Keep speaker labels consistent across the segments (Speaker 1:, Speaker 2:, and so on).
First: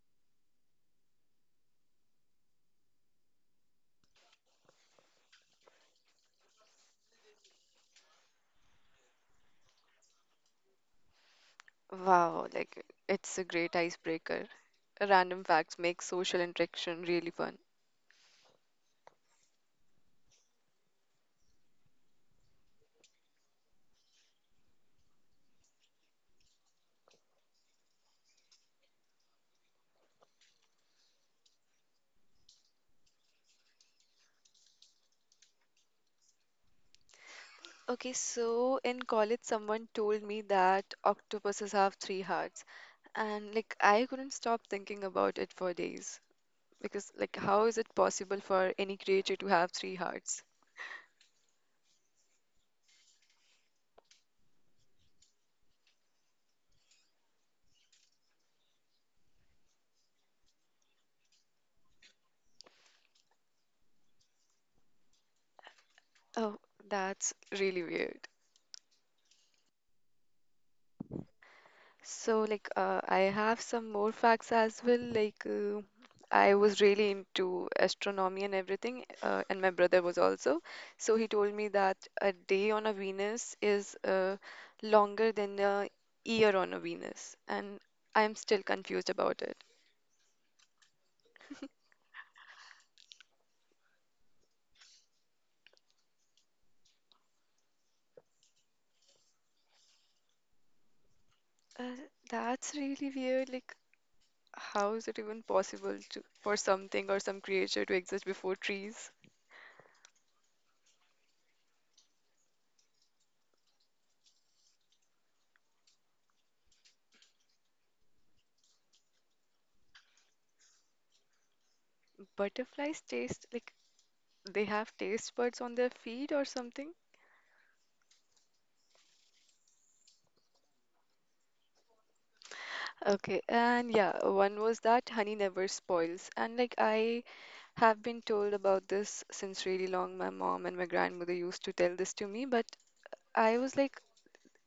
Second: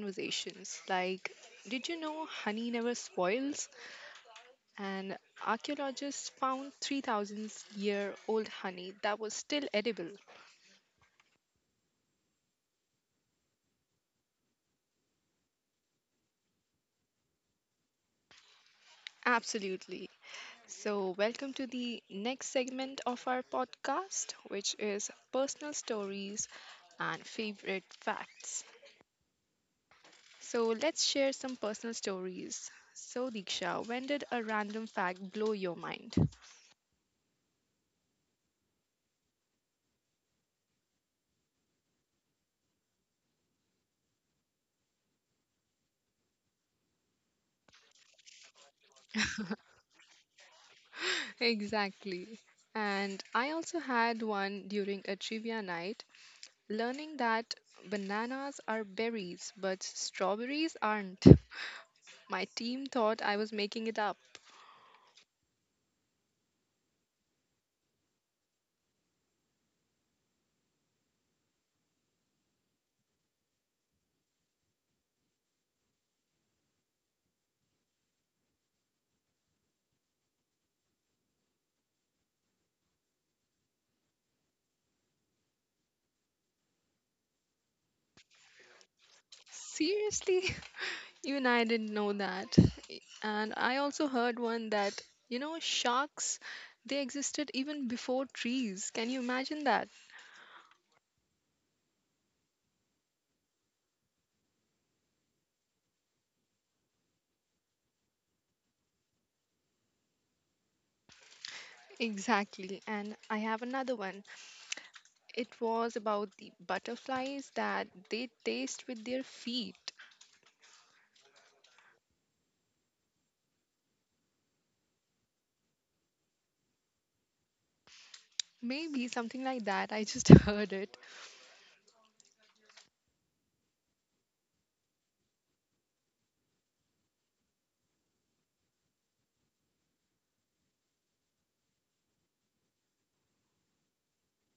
Speaker 1: conversations like, did you know honey never spoils? And archaeologists found 3,000 year old honey that was still edible.
Speaker 2: Wow, like it's a great icebreaker. Random facts make social interaction really fun.
Speaker 1: Absolutely. So, welcome to the next segment of our podcast, which is personal stories and favorite facts. So let's share some personal stories. So, Diksha, when did a random fact blow your mind?
Speaker 2: Okay, so in college, someone told me that octopuses have three hearts, and like I couldn't stop thinking about it for days because, like, how is it possible for any creature to have three hearts?
Speaker 1: Exactly. And I also had one during a trivia night, learning that bananas are berries, but strawberries aren't. My team thought I was making it up.
Speaker 2: Oh, that's really weird. So, like, I have some more facts as well. Like, I was really into astronomy and everything, and my brother was also. So, he told me that a day on a Venus is longer than a year on a Venus, and I'm still confused about it.
Speaker 1: Seriously? Even I didn't know that. And I also heard one that, you know, sharks, they existed even before trees. Can you imagine that?
Speaker 2: Uh, that's really weird. Like, how is it even possible to for something or some creature to exist before trees?
Speaker 1: Exactly. And I have another one. It was about the butterflies that they taste with their feet.
Speaker 2: Butterflies taste like they have taste buds on their feet or something?
Speaker 1: Maybe something like that. I just heard it.
Speaker 2: Okay, and yeah, one was that honey never spoils. And like I have been told about this since really long. My mom and my grandmother used to tell this to me, but I was like,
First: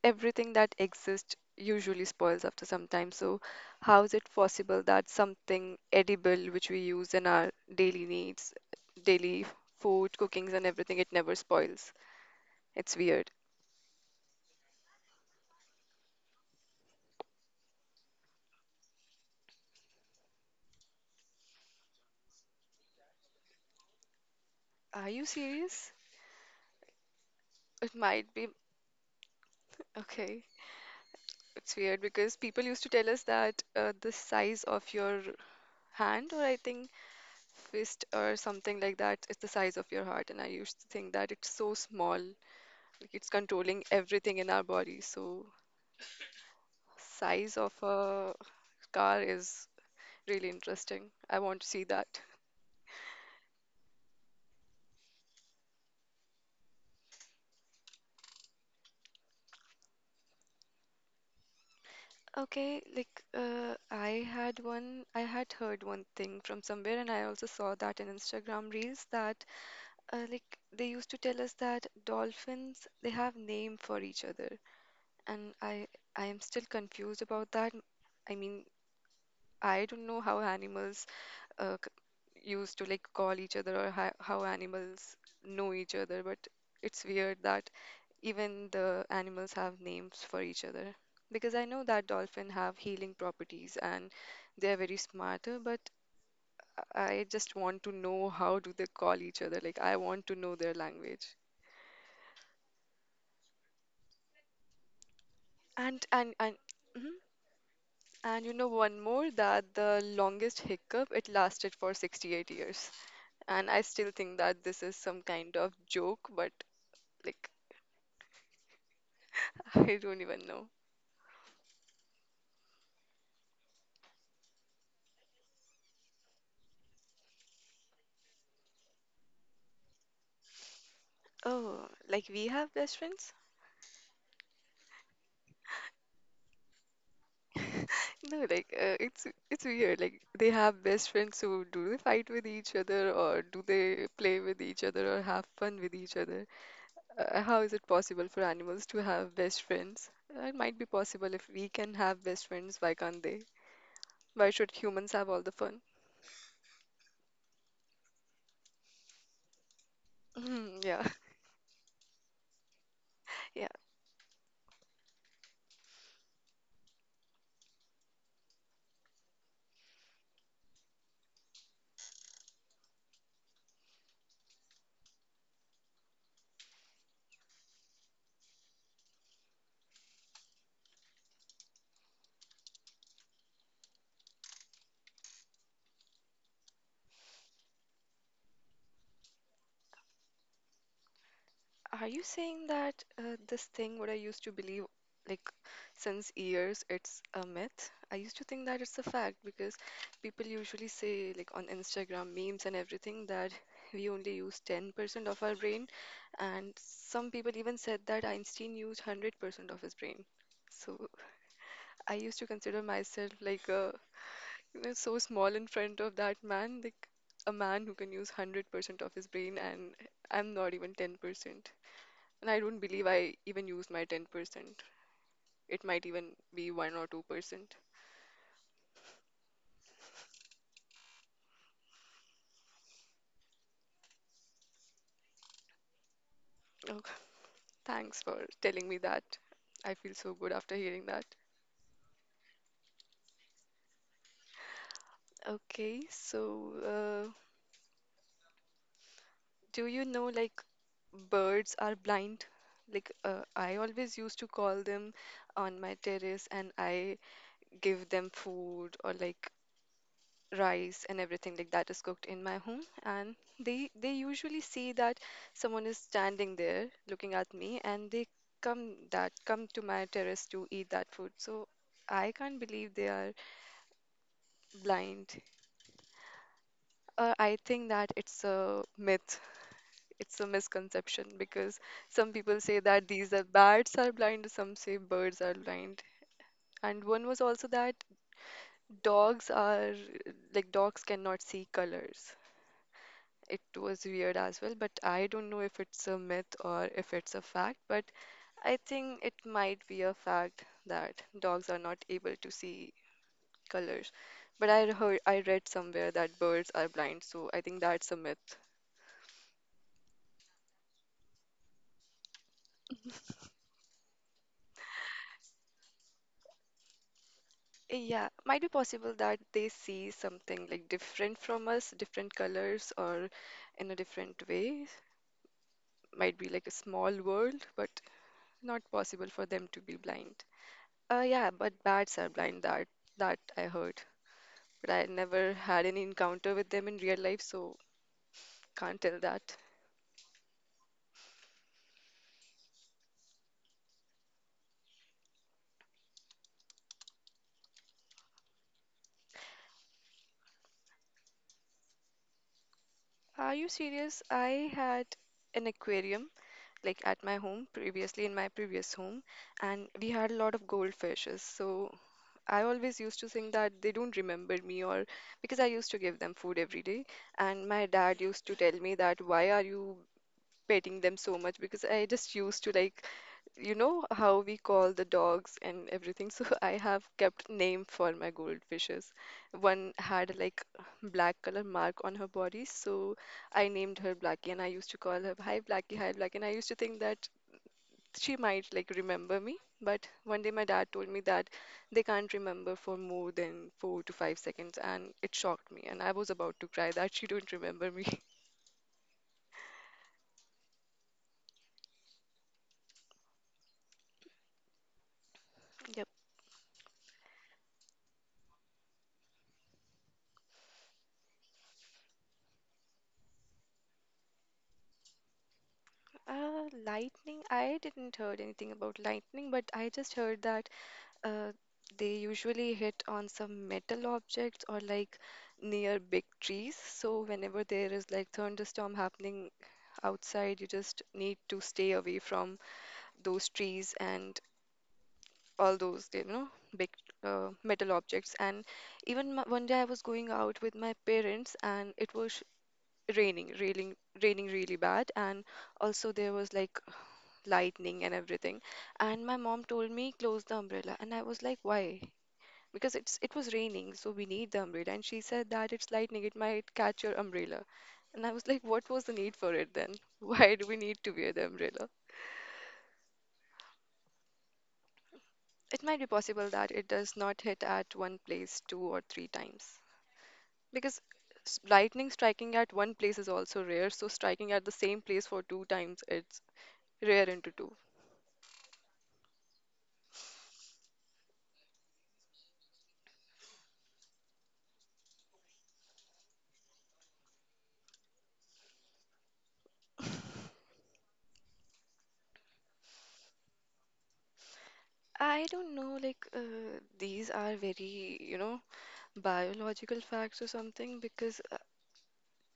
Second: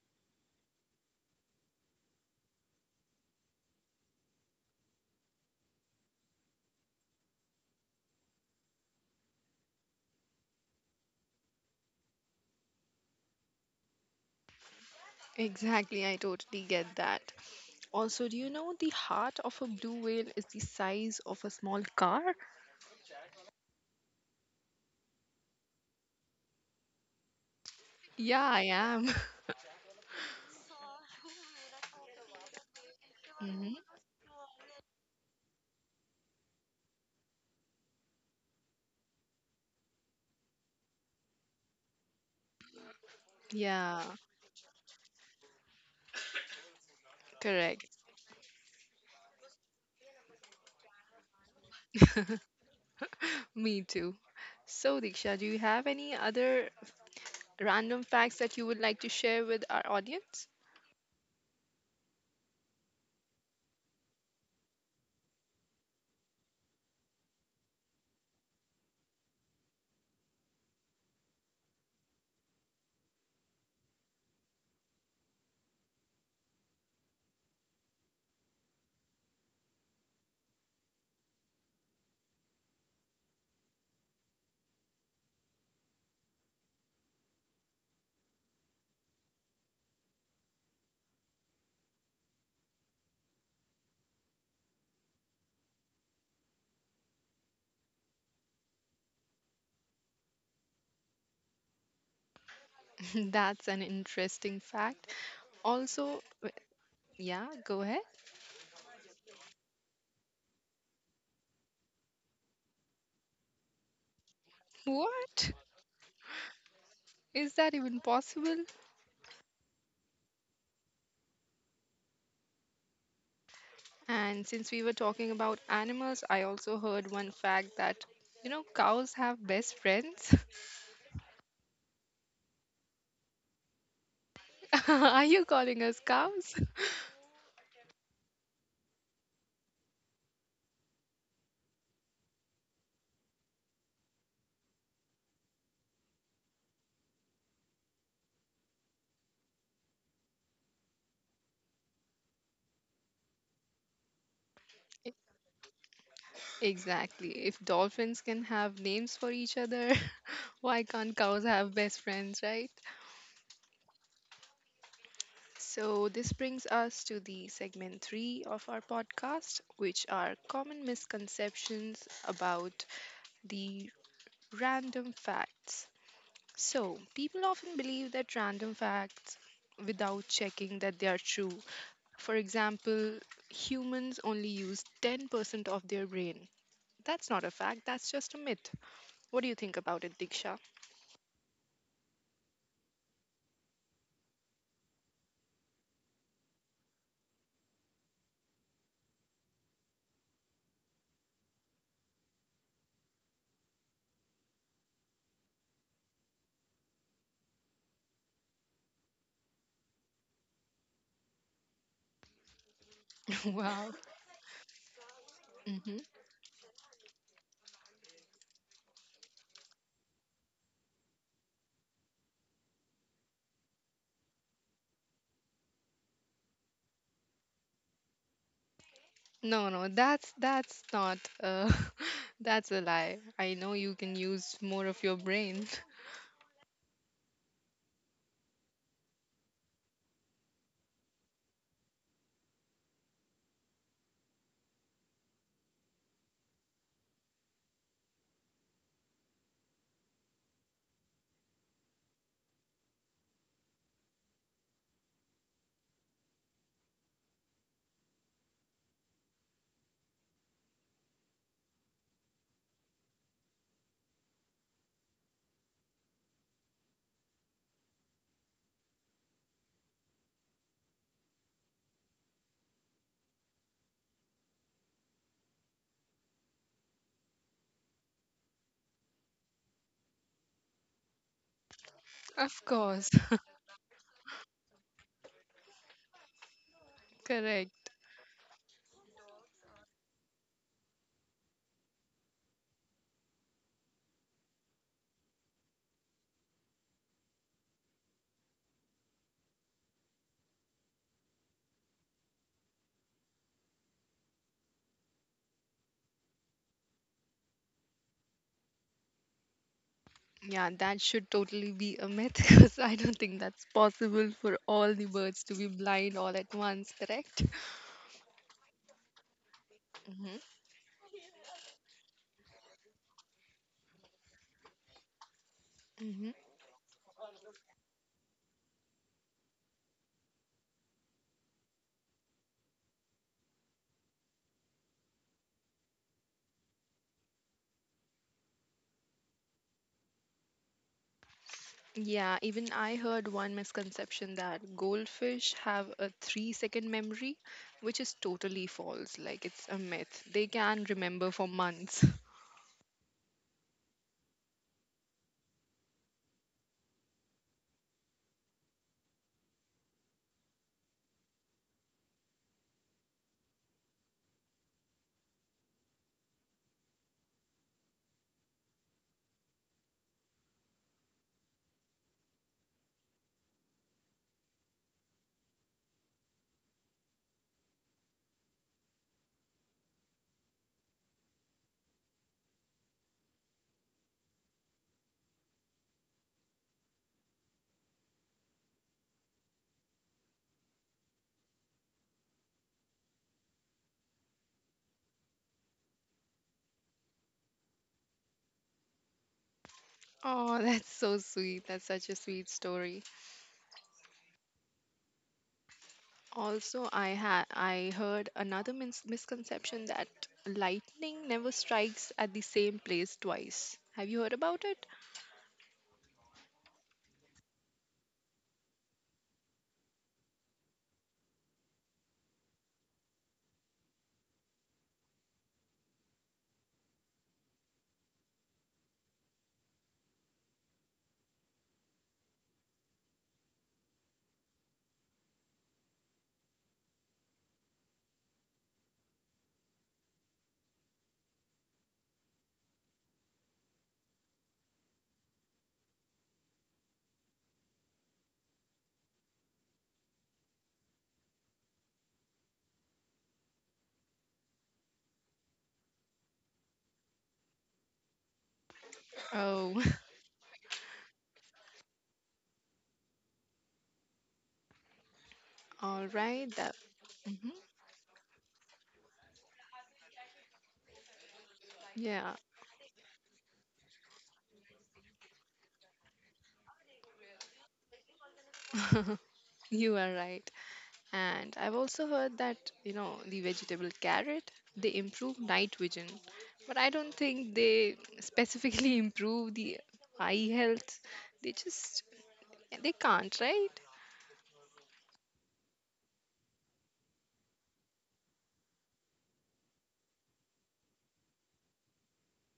Speaker 2: everything that exists usually spoils after some time. So how is it possible that something edible which we use in our daily needs, daily food, cookings and everything, it never spoils? It's weird.
Speaker 1: Exactly. I totally get that. Also, do you know the heart of a blue whale is the size of a small car?
Speaker 2: Are you serious? It might
Speaker 1: Yeah,
Speaker 2: be.
Speaker 1: I am.
Speaker 2: Okay. It's weird because people used to tell us that
Speaker 1: Hmm.
Speaker 2: the size of your hand, or I think fist or something like that, is the size of your heart. And I used to think that it's so small, like it's controlling
Speaker 1: Yeah,
Speaker 2: everything in our body. So, size of
Speaker 1: correct.
Speaker 2: a car is really interesting. I want to see that.
Speaker 1: Me too. So, Diksha, do you have any other random facts that you would like to share with our audience?
Speaker 2: Okay, like I had one, I had heard one thing from somewhere, and I also saw that in Instagram Reels that like they used to tell us that dolphins they have name for each other. And I am still confused about that. I mean, I don't know how animals used to like call each other or how animals know each other, but it's weird that even the animals have names for each other. Because I know that dolphins have healing properties and they're very smart, but I just want to know how do they call each other. Like I want to know their language.
Speaker 1: That's an interesting fact. Also,
Speaker 2: And mhm.
Speaker 1: yeah, go ahead.
Speaker 2: And you know, one more that the longest hiccup, it lasted for 68 years. And I still think that this is some kind
Speaker 1: What?
Speaker 2: of joke, but like,
Speaker 1: Is that even possible?
Speaker 2: I don't even know.
Speaker 1: And since we were talking about animals, I also heard one fact that, you know, cows have best friends.
Speaker 2: Oh, like we have best friends?
Speaker 1: Are you calling us cows?
Speaker 2: No, like it's weird. Like they have best friends, so do they fight with each other, or do they play with each other, or have fun with each other? How is it possible for animals to have best friends? It might be possible if we can have best friends, why can't they? Why should
Speaker 1: E-
Speaker 2: humans have all the fun?
Speaker 1: Exactly. If dolphins can have names for each other, why
Speaker 2: Mhm.
Speaker 1: can't
Speaker 2: Yeah,
Speaker 1: cows have best friends, right?
Speaker 2: yeah.
Speaker 1: So, this brings us to the segment three of our podcast, which are common misconceptions about the random facts. So, people often believe that random facts without checking that they are true. For example, humans only use 10% of their brain. That's not a fact, that's just a myth. What do you think about it, Diksha?
Speaker 2: Are you saying that this thing, what I used to believe, like since years, it's a myth? I used to think that it's a fact because people usually say, like on Instagram memes and everything, that we only use 10% of our brain, and some people even said that Einstein used 100% of his brain. So I used to consider myself like
Speaker 1: Wow.
Speaker 2: a, you know, so small in
Speaker 1: Hmm.
Speaker 2: front of that man, like a man who can use 100% of his brain, and I'm not even 10%. And I don't believe I even use my 10%. It might even be 1 or 2%.
Speaker 1: No, no, that's not that's a lie. I know you can use more of your brain.
Speaker 2: Okay. Thanks for telling me that. I feel so good after hearing that. Okay, so uh, do you know like birds are blind? Like I always used to call them on my terrace and I give them food or like rice and everything like that is cooked in my home and they usually see that someone is standing there looking at me and they come to my terrace to eat that food so I can't believe they are blind. I think that it's a myth. It's a misconception because some
Speaker 1: Of
Speaker 2: people say
Speaker 1: course.
Speaker 2: that these are bats are blind, some say birds are blind. And one was also
Speaker 1: Correct.
Speaker 2: that dogs are like dogs cannot see colors. It was weird as well, but I don't know if it's a myth or if it's a fact, but I think it might be a fact that dogs are not able to see colors. But I read somewhere that birds are blind, so I think that's a myth.
Speaker 1: Yeah, that should totally be a myth because I don't think that's possible for all the birds to be blind all at once, correct?
Speaker 2: Yeah, might be possible that they see
Speaker 1: Hmm.
Speaker 2: something like different from us, different colors, or in a different way.
Speaker 1: Hmm.
Speaker 2: Might be like a small world, but not possible for them to be blind. Yeah, but bats are blind. That I heard. But I never had any encounter with them in real life, so can't tell that.
Speaker 1: Yeah, even I heard one misconception that goldfish have a 3-second memory, which is totally false. Like, it's a myth. They can remember for months.
Speaker 2: Are you serious? I had an aquarium like at my home previously in my previous home and we had a lot of goldfishes so I always used to think that they don't remember me or because I used to give them food every day and my dad used to tell me that why are you petting them so much because I just used to like you know how we call the dogs and everything. So I have kept name for my goldfishes. One had like black color mark on her body, so I named her Blackie, and I used to call her Hi Blackie, Hi Blackie, and I used to think that she might like remember me. But one day my dad told me that they can't remember for more than four to five seconds, and it shocked me, and I was about to cry that she don't remember me.
Speaker 1: Oh, that's so sweet. That's such a sweet story.
Speaker 2: Yep.
Speaker 1: Also, I heard another misconception that lightning never strikes at the same place twice. Have you heard about it?
Speaker 2: Lightning. I didn't heard anything about lightning, but I just heard that Uh, they usually hit on some metal objects or like near big trees. So whenever there is like thunderstorm happening outside, you just need to stay away from those trees and all those, you know, big metal objects. And even m one day I was going out with my parents and it was raining, raining really bad. And also there was like lightning and everything. And my mom told me close the umbrella. And I was like, why? Because it was raining, so we need the umbrella. And she said that it's lightning, it might catch your umbrella. And I was like, what was the need for it
Speaker 1: Oh,
Speaker 2: then? Why do we need to wear the umbrella? It might
Speaker 1: all
Speaker 2: be
Speaker 1: right.
Speaker 2: possible
Speaker 1: That.
Speaker 2: that it does not
Speaker 1: Mhm.
Speaker 2: hit at one place two or three times. Because lightning
Speaker 1: Yeah,
Speaker 2: striking at one place is also rare, so striking at the same place for two times, it's rare into two.
Speaker 1: you are right. And I've also heard that, you know, the vegetable carrot, they improve night vision, but I don't think they specifically improve the eye health. They just they can't, right?
Speaker 2: I don't know, like, these are very, you know, biological facts or something because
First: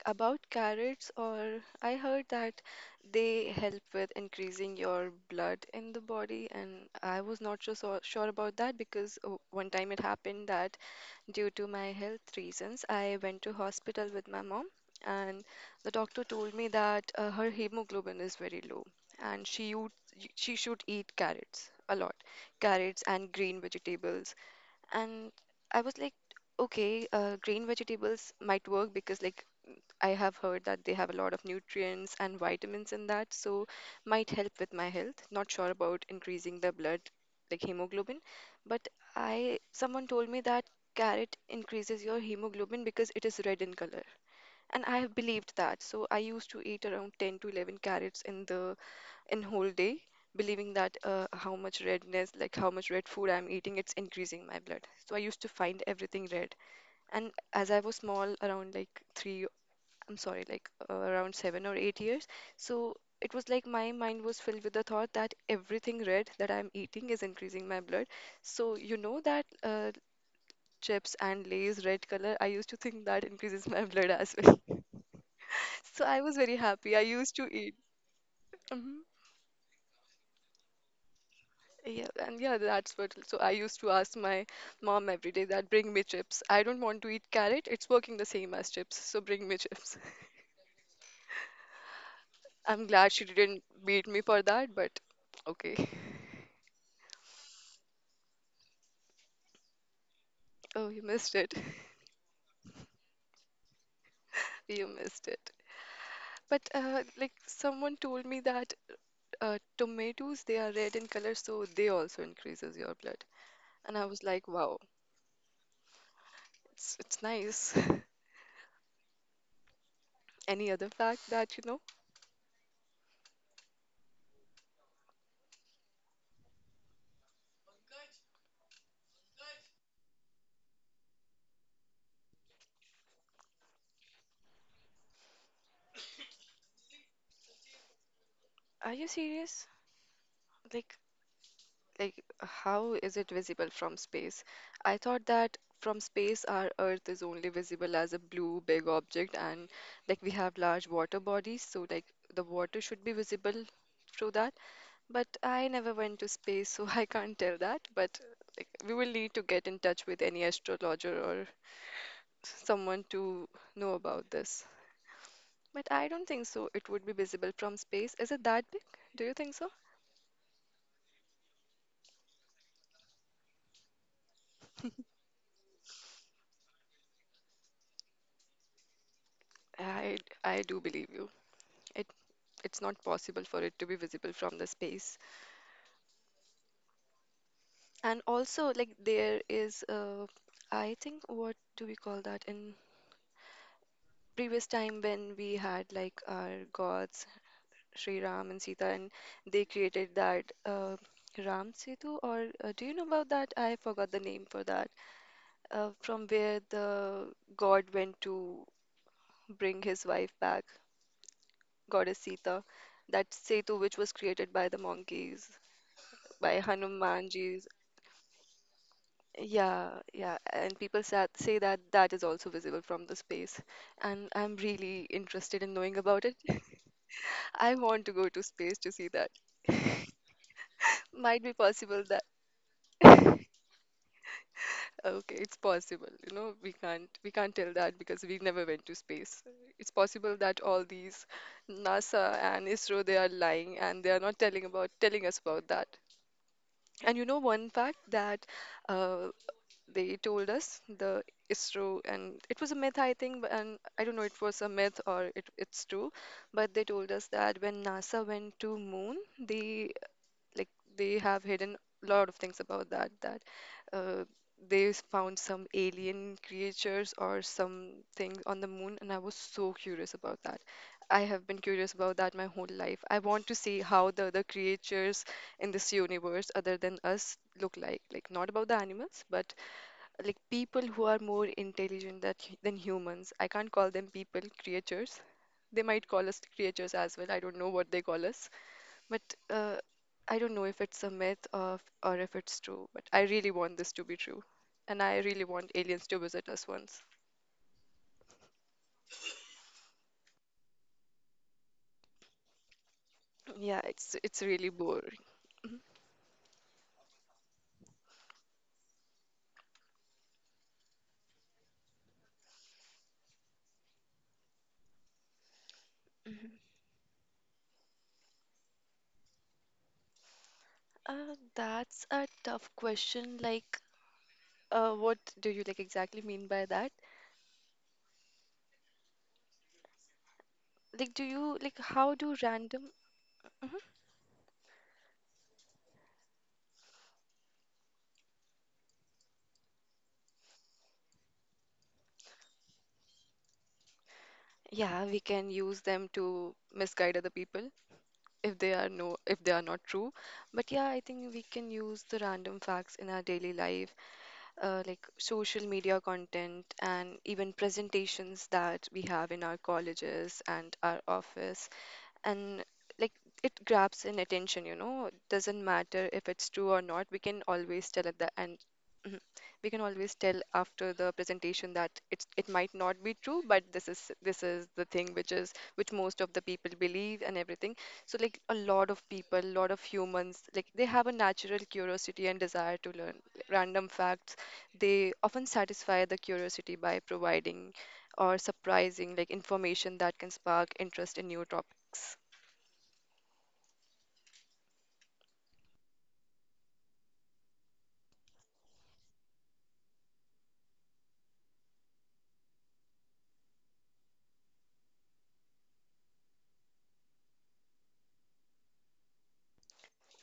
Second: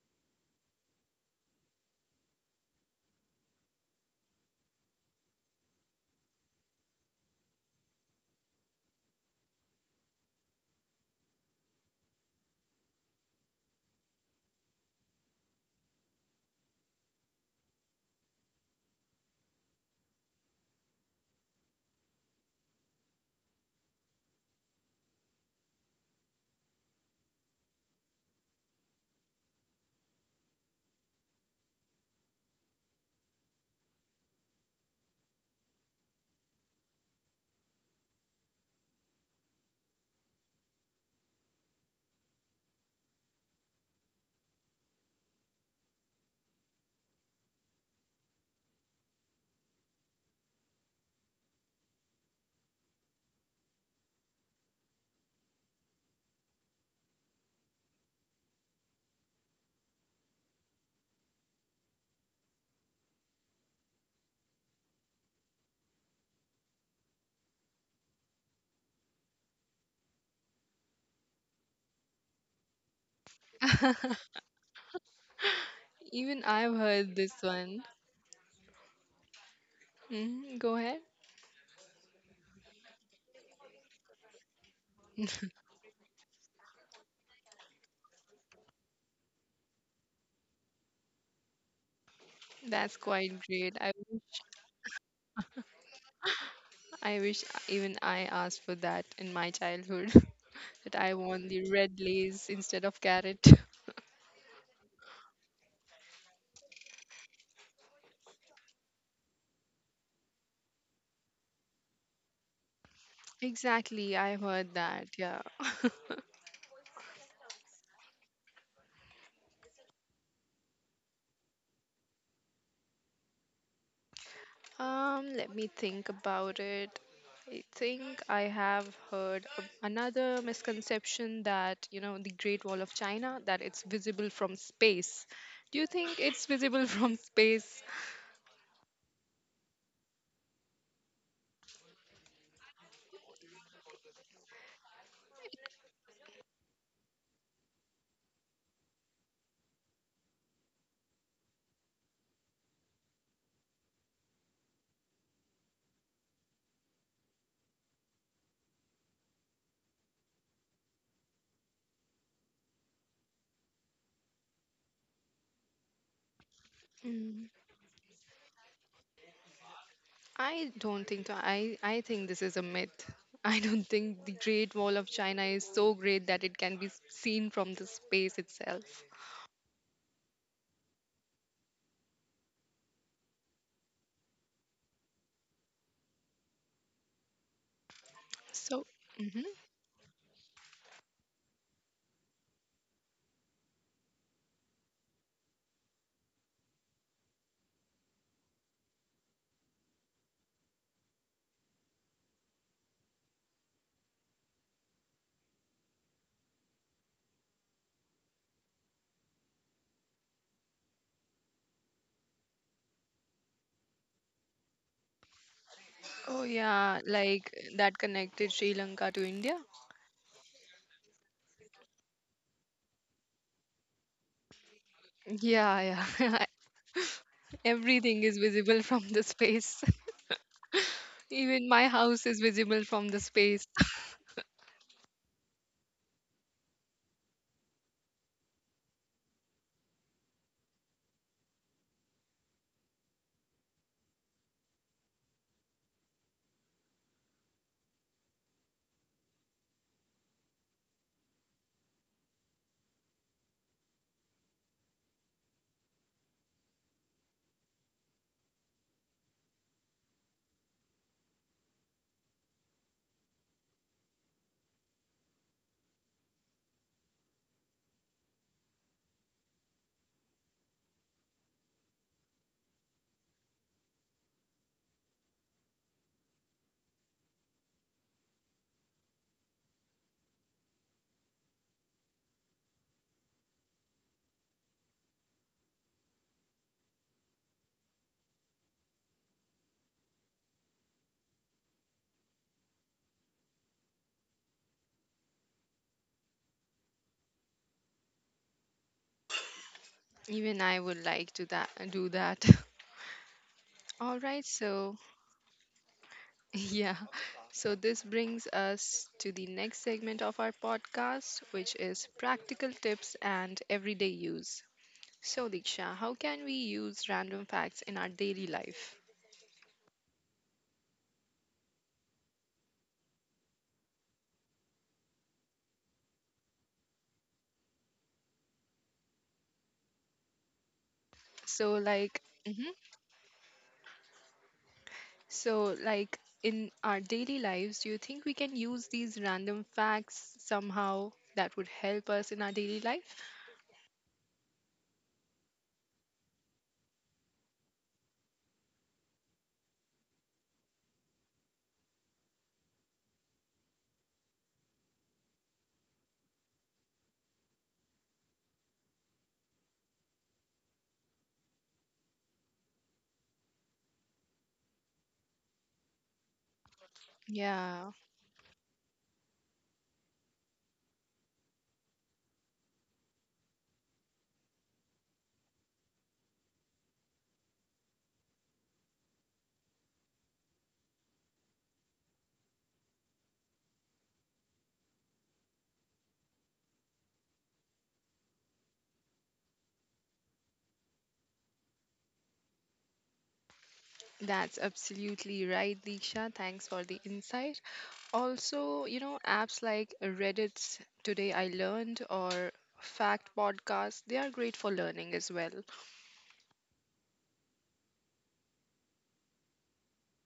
Speaker 2: about carrots, or I heard that they help with increasing your blood in the body, and I was not sure about that because one time it happened that due to my health reasons, I went to hospital with my mom, and the doctor told me that her hemoglobin is very low, and she should eat carrots a lot, carrots and green vegetables, and I was like, okay, green vegetables might work because like I have heard that they have a lot of nutrients and vitamins in that, so might help with my health. Not sure about increasing the blood, like hemoglobin, but I someone told me that carrot increases your hemoglobin because it is red in color, and I have believed that. So I used to eat around 10 to 11 carrots in the in whole day, believing that how much redness, like how much red food I'm eating, it's increasing my blood. So I used to find everything red, and as I was small, around like three I'm sorry, like around 7 or 8 years. So it was like my mind was filled with the thought that everything red that I'm eating is increasing my blood. So you know that chips and Lay's red color, I used to think that increases my blood as well. So I was very
Speaker 1: Even
Speaker 2: happy. I
Speaker 1: I've
Speaker 2: used
Speaker 1: heard
Speaker 2: to
Speaker 1: this
Speaker 2: eat.
Speaker 1: one.
Speaker 2: Hmm
Speaker 1: Hmm. Go ahead.
Speaker 2: Yeah, and yeah, that's what. So I used to ask my mom every day that bring me chips. I don't want to eat carrot. It's working the same as chips, so bring me chips. I'm
Speaker 1: That's
Speaker 2: glad she
Speaker 1: quite
Speaker 2: didn't
Speaker 1: great.
Speaker 2: beat me for that, but okay.
Speaker 1: I wish even I asked for that in my childhood.
Speaker 2: Oh,
Speaker 1: That
Speaker 2: you
Speaker 1: I
Speaker 2: missed
Speaker 1: want
Speaker 2: it.
Speaker 1: the red lace instead of carrot.
Speaker 2: You missed it. But like someone told me that tomatoes they are red in color, so they also increases your blood. And I
Speaker 1: Exactly,
Speaker 2: was
Speaker 1: I
Speaker 2: like,
Speaker 1: heard
Speaker 2: wow,
Speaker 1: that. Yeah.
Speaker 2: it's nice. Any other fact that you know?
Speaker 1: Um, let me think about it. I think I have heard of another misconception that you know the Great Wall of China, that it's visible from space. Do you think it's visible from space?
Speaker 2: Are you serious? Like like how is it visible from space? I thought that from space our Earth is only visible as a blue big object, and like we have large water bodies, so like the water should be visible through that. But I never went to space, so I can't tell that. But like, we will need to get in touch with any astrologer or someone to know about this. But I don't think so. It would be
Speaker 1: Mm.
Speaker 2: visible from space. Is it that big? Do you think so?
Speaker 1: I don't think so. I think this is a myth. I don't think the Great Wall of China is so great that it can be seen from the space itself.
Speaker 2: I I do believe you. It it's not possible for it to be visible from the space. And also,
Speaker 1: So,
Speaker 2: like
Speaker 1: mhm.
Speaker 2: there is I think what do we call that in previous time when we had like our gods Sri Ram and Sita, and they created that Ram Setu, or do you know about that? I forgot the name for that. From where the god went to bring his wife back, goddess Sita, that Setu which was created by the monkeys,
Speaker 1: Oh
Speaker 2: by
Speaker 1: yeah, like
Speaker 2: Hanumanji's.
Speaker 1: that connected Sri Lanka to India.
Speaker 2: Yeah, yeah, and people sa say that that is also visible from the space, and I'm really interested in
Speaker 1: Yeah,
Speaker 2: knowing about it.
Speaker 1: yeah.
Speaker 2: I want to
Speaker 1: Everything
Speaker 2: go
Speaker 1: is
Speaker 2: to space
Speaker 1: visible
Speaker 2: to
Speaker 1: from
Speaker 2: see
Speaker 1: the
Speaker 2: that.
Speaker 1: space.
Speaker 2: Might be
Speaker 1: Even my
Speaker 2: possible
Speaker 1: house is visible from the
Speaker 2: that.
Speaker 1: space.
Speaker 2: Okay, it's possible. You know, we can't tell that because we never went to space. It's possible that all these NASA and ISRO they are lying and they are not telling us about that. And you know one fact that uh, they told us the ISRO and it was a myth I think, and I don't know it was a myth or it's true, but they told us that when NASA went to moon, they like they have hidden a lot of things about that uh, found some alien creatures or something on the moon and I was so curious about that. I have been curious about that my whole life. I want to see how the other creatures in this universe other than us look like. Like not about the animals, but like people who are more intelligent than humans. I can't call them people, creatures. They might call us creatures as well. I don't know what they call us. But uh, I don't know if it's a myth, or if it's true, but I really want this to be true. And I really want aliens to visit us once.
Speaker 1: Even I would like to that do that.
Speaker 2: Yeah,
Speaker 1: All
Speaker 2: it's
Speaker 1: right,
Speaker 2: it's really
Speaker 1: so
Speaker 2: boring.
Speaker 1: yeah. So this brings us to the next segment of our podcast, which is practical tips and everyday use. So, Diksha, how can we use random facts in our daily life?
Speaker 2: That's a tough question. Like, what do you like exactly mean by that? Like, do you
Speaker 1: So,
Speaker 2: like how
Speaker 1: like,
Speaker 2: do
Speaker 1: hmm,
Speaker 2: random? Mhm.
Speaker 1: so, like, in our daily lives, do you think we can use these random facts somehow that would help us in our daily life?
Speaker 2: Yeah, we can use them to misguide other people if they are no if they are not true. But yeah, I think we can use the random facts in our daily life like social media content and even presentations that we have in our colleges and our office and like it grabs in attention, you know. Doesn't matter if it's true or not. We can
Speaker 1: Yeah,
Speaker 2: always tell at the end. Mhm. We can always tell after the presentation that it might not be true, but this is the thing which most of the people believe and everything. So like a lot of people, a lot of humans, like they have a natural curiosity and desire to learn random facts. They often satisfy the curiosity by providing or surprising like information that can spark interest in new topics.
Speaker 1: that's absolutely right, Diksha. Thanks for the insight. Also, you know, apps like Reddit's Today I Learned or Fact Podcast, they are great for learning as well.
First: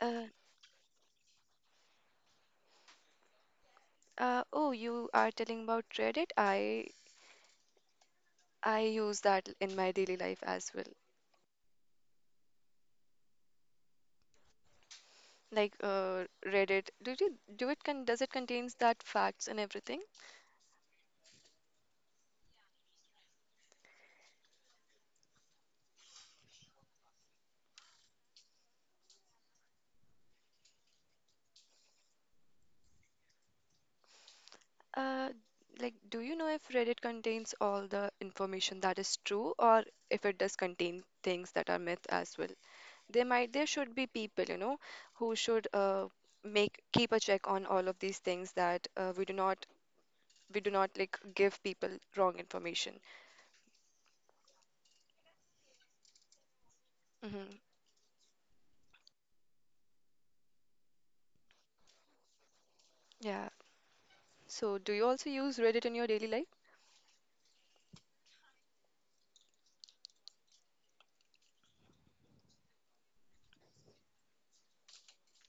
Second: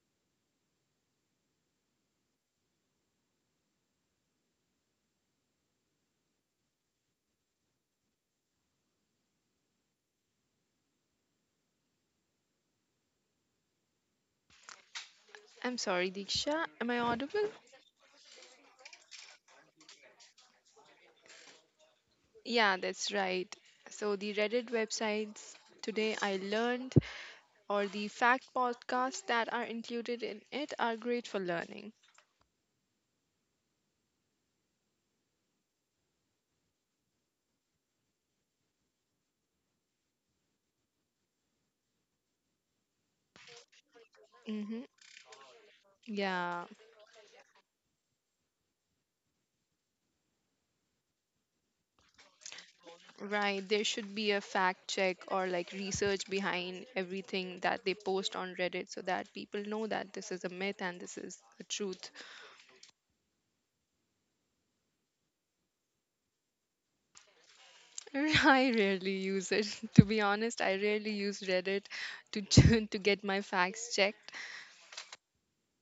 Speaker 2: Uh, oh, you are telling about Reddit. I use that in my daily life as well.
Speaker 1: I'm
Speaker 2: Like
Speaker 1: sorry, Diksha, am I
Speaker 2: Reddit, do
Speaker 1: audible?
Speaker 2: you do it con does it contains that facts and everything?
Speaker 1: Yeah, that's right. So the Reddit websites Today I Learned or the Fact Podcasts that are included in it are great for learning.
Speaker 2: Uh, like, do you know if Reddit contains all the information that is true, or if it does contain things that are myth as well? There should be people, you know,
Speaker 1: Mm-hmm.
Speaker 2: who should
Speaker 1: Yeah,
Speaker 2: make keep a check on all of these things that we do not like give people wrong information.
Speaker 1: right. There should be a fact check or like research behind
Speaker 2: Hmm.
Speaker 1: everything that they post on Reddit so that people know that this is a myth and this is the truth.
Speaker 2: Yeah. So, do you also use Reddit in your daily life?
Speaker 1: I rarely use it. To be honest, I rarely use Reddit to to get my facts checked.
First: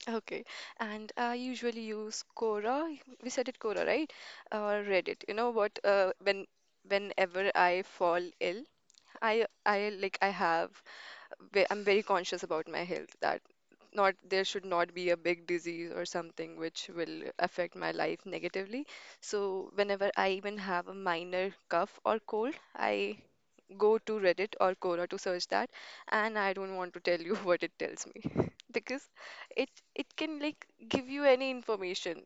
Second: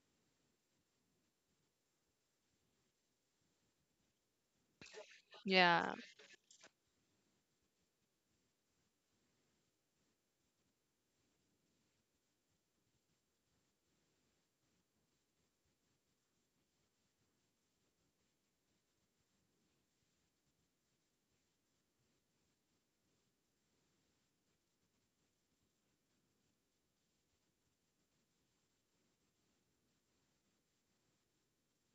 Speaker 2: Okay. And I usually use Quora. We said it Quora, right? Or Reddit. You know what?
Speaker 1: Yeah,
Speaker 2: Whenever I fall ill, I like I I'm very conscious about my health that not there should not be a big disease or something which will affect my life negatively. So whenever I even have a minor cough or cold, I go to Reddit or Quora to search that, and I don't want to tell you what it tells me because it can like give you any information.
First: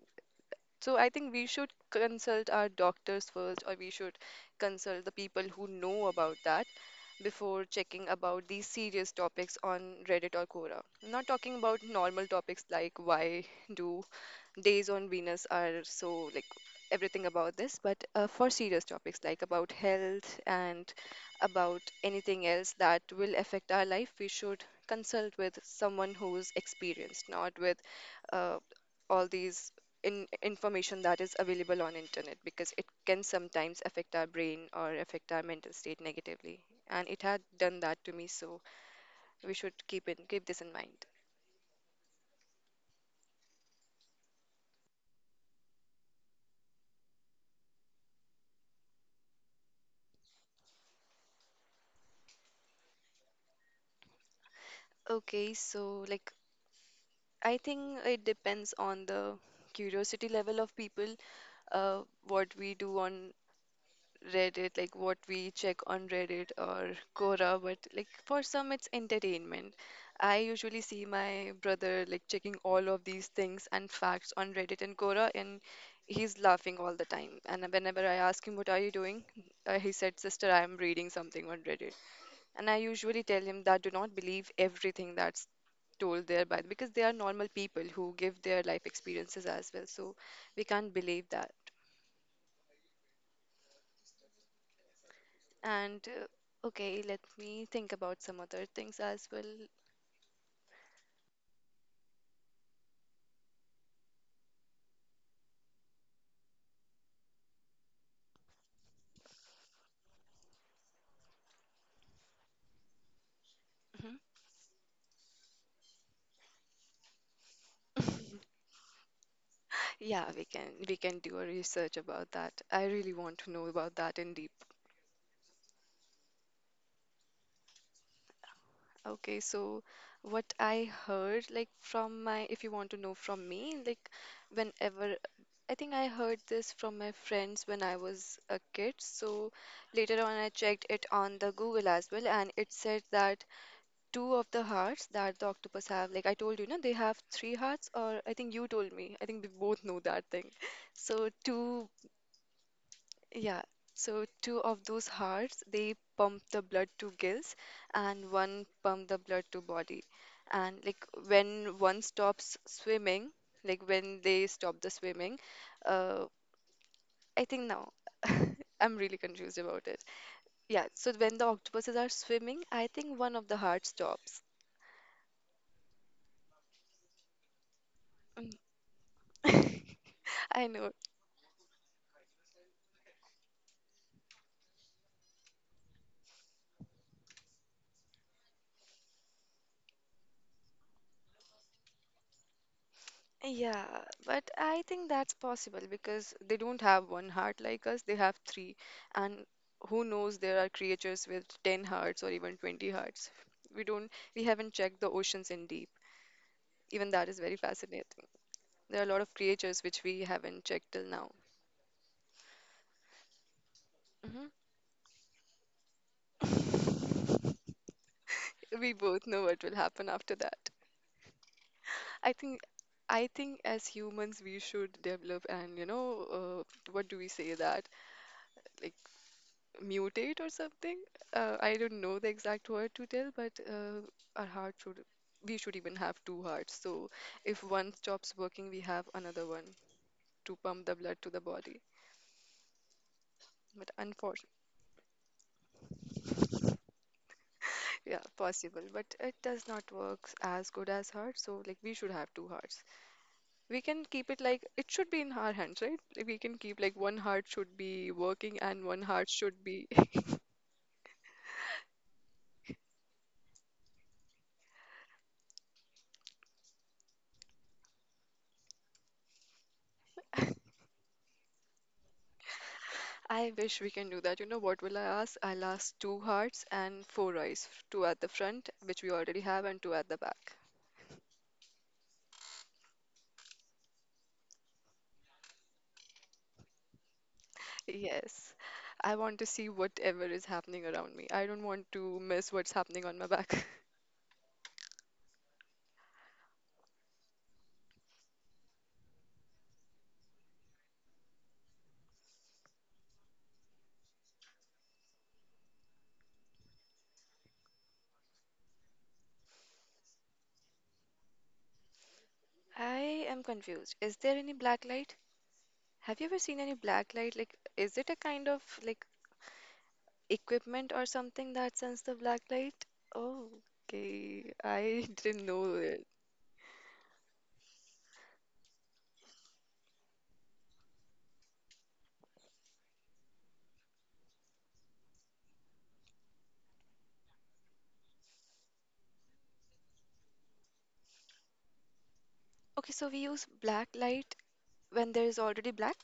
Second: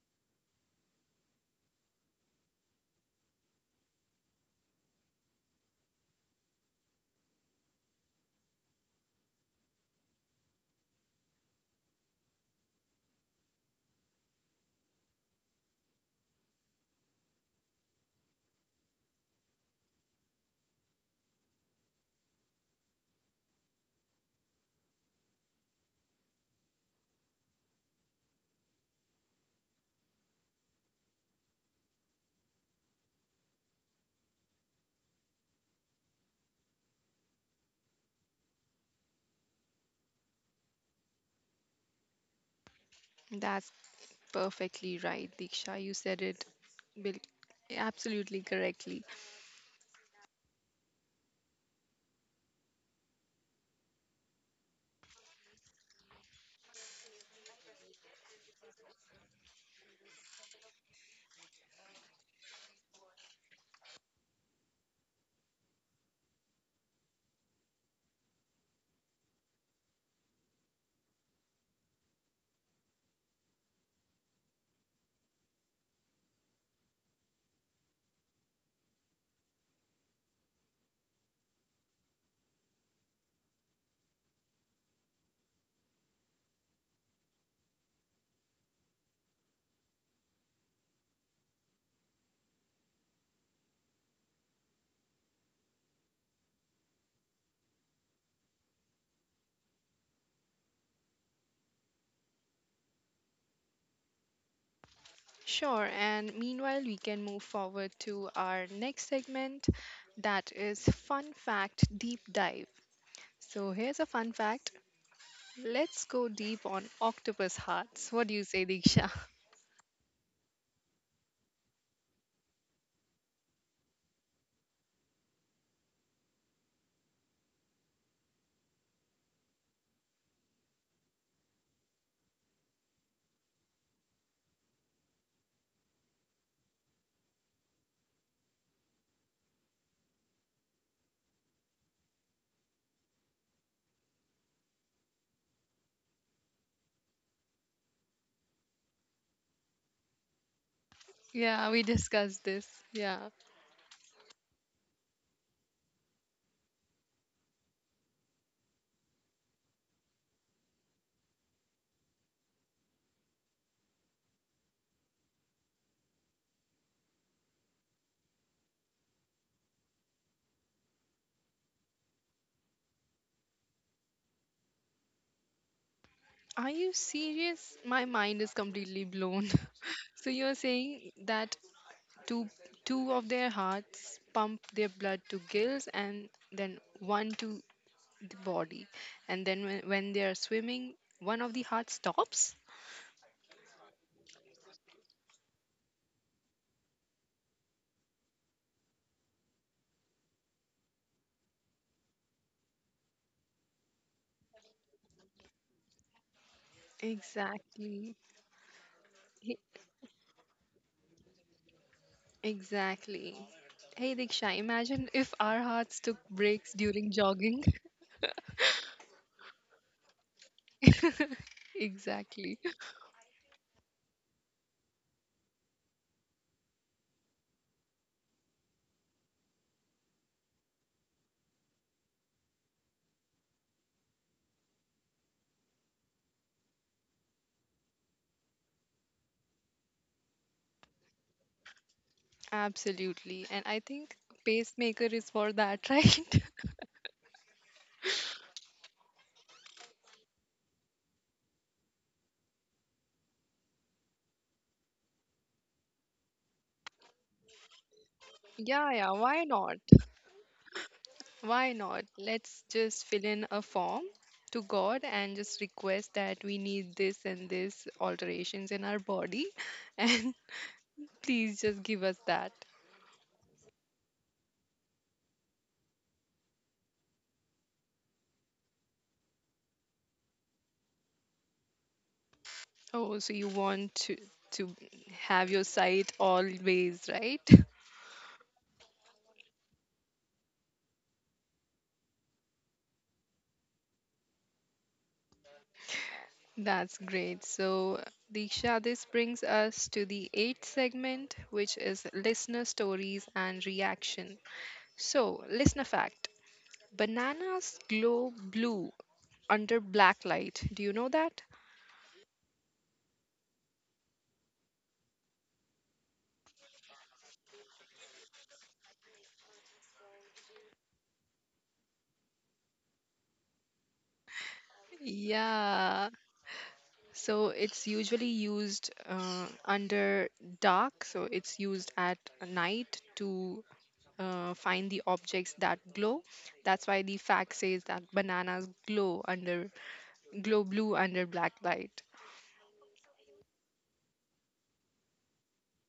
Speaker 2: So I think we should consult our doctors first, or we should consult the people who know about that before checking about these serious topics on Reddit or Quora. Not talking about normal topics like why do days on Venus are so like everything about this, but for serious topics like about health and about anything else that will affect our life, we should consult with someone who's experienced, not with uh, all these in information that is available on internet because it can sometimes affect our brain or affect our mental state negatively and it had done that to me so we should keep this in mind.
Speaker 1: that's perfectly right, Diksha. You said it bil- absolutely correctly.
Speaker 2: Okay, so like I think it depends on the curiosity level of people, uh, what we do on Reddit, like what we check on Reddit or Quora, but like for some it's entertainment. I usually see my brother like checking all of these things and facts on Reddit and Quora, and he's laughing all the time. And whenever I ask him, what are you doing? He said, sister, I am reading something on Reddit. And I usually tell him that do not believe everything that's told there by because they are normal people who give their life experiences as well. So we can't believe that. And okay, let me think about some other things as well.
Speaker 1: Sure, and meanwhile, we can move forward to our next segment, that is Fun Fact Deep Dive. So, here's a
Speaker 2: Mhm.
Speaker 1: fun fact. Let's go deep on octopus hearts. What do you say, Diksha?
Speaker 2: Yeah, we can do a research about that. I really want to know about that in deep. Okay, so what I heard like from my if you want to know from me, like whenever I think I heard this from my friends when I was a kid. So later on I checked it on the Google as well and it said that two of the hearts that the octopus have. Like I told you, no, they have three hearts, or I think you told me. I think we both know that thing. So
Speaker 1: Yeah, we
Speaker 2: two,
Speaker 1: discussed this. Yeah.
Speaker 2: yeah. So two of those hearts, they pump the blood to gills, and one pump the blood to body. And like when one stops swimming, like when they stop the swimming, uh, I think now. I'm really confused about it. Yeah, so when the octopuses are swimming, I think one of the hearts stops.
Speaker 1: Are you serious? My mind is completely blown.
Speaker 2: Mm.
Speaker 1: So you're
Speaker 2: I know.
Speaker 1: saying that two two of their hearts pump their blood to gills and then one to the body. And then when they are swimming, one of the heart stops?
Speaker 2: Yeah, but I think that's possible because they don't have one heart like us, they have three. And who knows, there are creatures with 10 hearts or even 20 hearts. We don't, we haven't checked the oceans in deep. Even that is very
Speaker 1: Exactly.
Speaker 2: fascinating. There are a lot of
Speaker 1: He-
Speaker 2: creatures which we haven't checked till now.
Speaker 1: Exactly. Hey
Speaker 2: Hmm.
Speaker 1: Diksha, imagine if our hearts took breaks during jogging.
Speaker 2: We both know what will happen after that. I
Speaker 1: Exactly.
Speaker 2: think, I think as humans, we should develop and, you know, what do we say that? Like, mutate or something. I don't know the exact word to tell, but our heart should, we should even have two hearts. So if one stops working, we have another one to pump the blood to the body.
Speaker 1: Absolutely. And I
Speaker 2: But
Speaker 1: think
Speaker 2: unfortunately,
Speaker 1: pacemaker is for that, right?
Speaker 2: yeah, possible. But it does not work as good as heart. So like we should have two hearts. We can keep it like it should be in our hands, right? Like, we can keep like one heart should be working and
Speaker 1: Yeah,
Speaker 2: one
Speaker 1: yeah,
Speaker 2: heart
Speaker 1: why
Speaker 2: should
Speaker 1: not?
Speaker 2: be
Speaker 1: Why not? Let's just fill in a form to God and just request that we need this and this alterations in our body, and please just give us that.
Speaker 2: I wish we can do that. You know, what will I ask? I'll ask two hearts and four eyes, two at the front, which we already have, and two at the back.
Speaker 1: Oh, so you want to have your sight always, right?
Speaker 2: Yes, I want to see whatever is happening around me. I don't want to miss what's happening on my back.
Speaker 1: That's great. So, Diksha, this brings us to the eighth segment, which is listener stories and reaction. So, listener fact. Bananas glow blue under black light. Do you know that?
Speaker 2: I am confused. Is there any black light? Have you ever seen any black light? Like, is it a kind of like equipment or something that sends the black light? Oh, okay, I didn't know it.
Speaker 1: Yeah. So it's usually used under dark. So it's used at night to find the objects that glow. That's why the fact says that bananas glow blue under black light.
Speaker 2: Okay. So we use black light when there is already black?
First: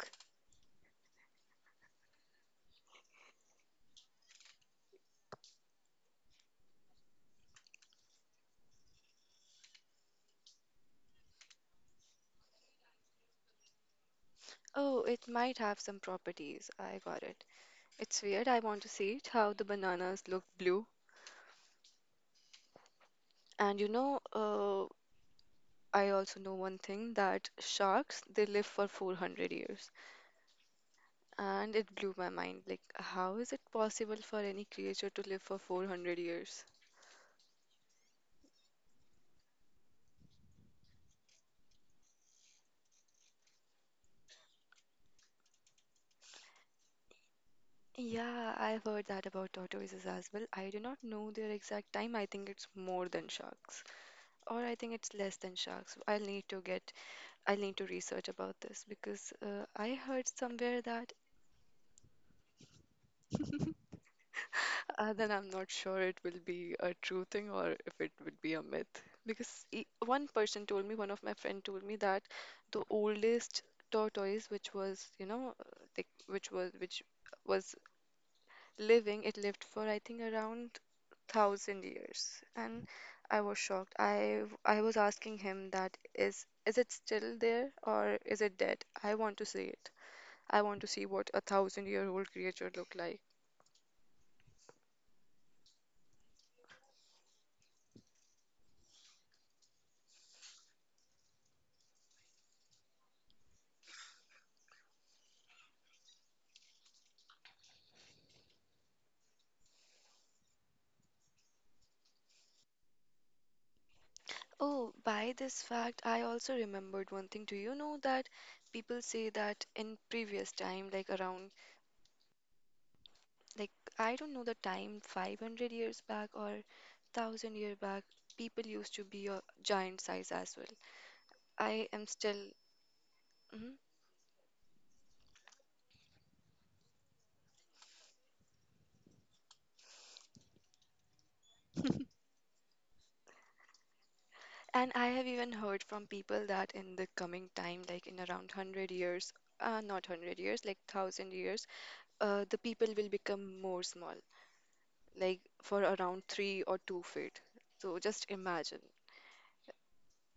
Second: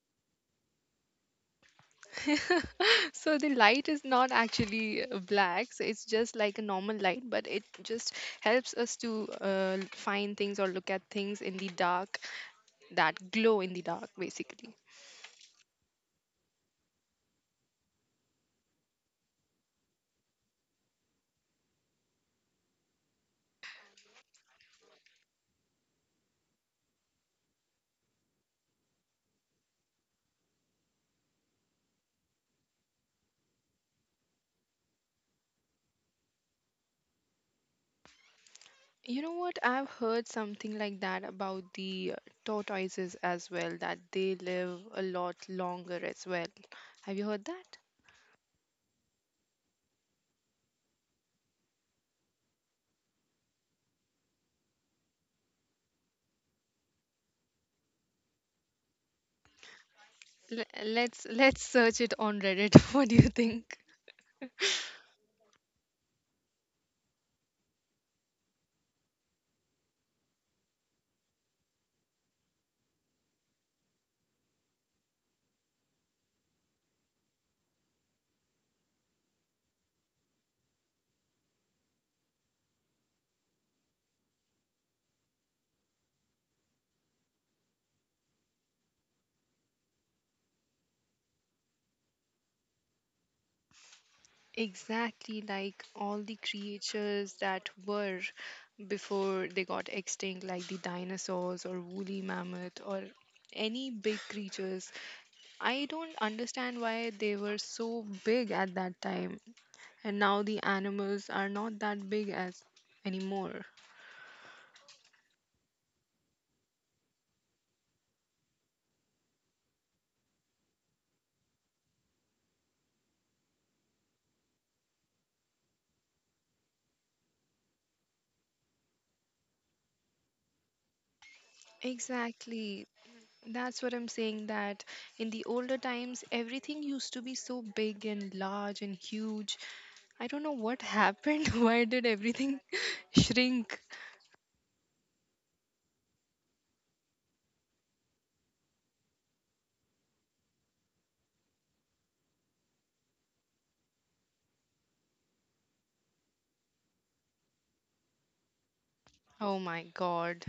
Speaker 1: So the light is not actually black. So it's just like a normal light, but it just helps us to find things or look at things in the dark that glow in the dark basically.
Speaker 2: Oh, it might have some properties. I got it. It's weird. I want to see it, how the bananas look blue. And you know, uh, I also know one thing that sharks, they live for 400 years. And it blew my mind. Like, how is it possible for any creature to live for 400 years?
Speaker 1: You know what, I've heard something like that about the tortoises as well, that they live a lot longer as well. Have you heard that?
Speaker 2: Yeah, I've heard that about tortoises as well. I do not know their exact time. I think it's more than sharks, or I think it's less than sharks. I'll need to research about this because I heard
Speaker 1: L-
Speaker 2: somewhere
Speaker 1: let's
Speaker 2: that
Speaker 1: let's search it on Reddit. What do you think?
Speaker 2: then I'm not sure it will be a true thing or if it would be a myth. Because one person told me, one of my friend told me that the oldest tortoise, which was, which was living, it lived for I think around 1000 years. And I was shocked. I was asking him that is it still there or is it dead? I want to see it. I want to see what a thousand year old creature looked like.
Speaker 1: Exactly, like all the creatures that were before they got extinct, like the dinosaurs or woolly mammoth or any big creatures. I don't understand why they were so big at that time. And now the animals are not that big as anymore.
Speaker 2: Oh, by this fact, I also remembered one thing. Do you know that people say that in previous time, like I don't know the time, 500 years back or 1000 year back, people used to be a giant size as well. I am still,
Speaker 1: Exactly. That's
Speaker 2: mhm,
Speaker 1: what I'm saying, that in the older times, everything used to be so big and large and huge. I don't know what happened. Why did everything shrink?
Speaker 2: and I have even heard from people that in the coming time, like in around 100 years, not 100 years, like 1000 years, the people will become more small, like for around 3 or 2 feet. So just imagine,
Speaker 1: Oh my god.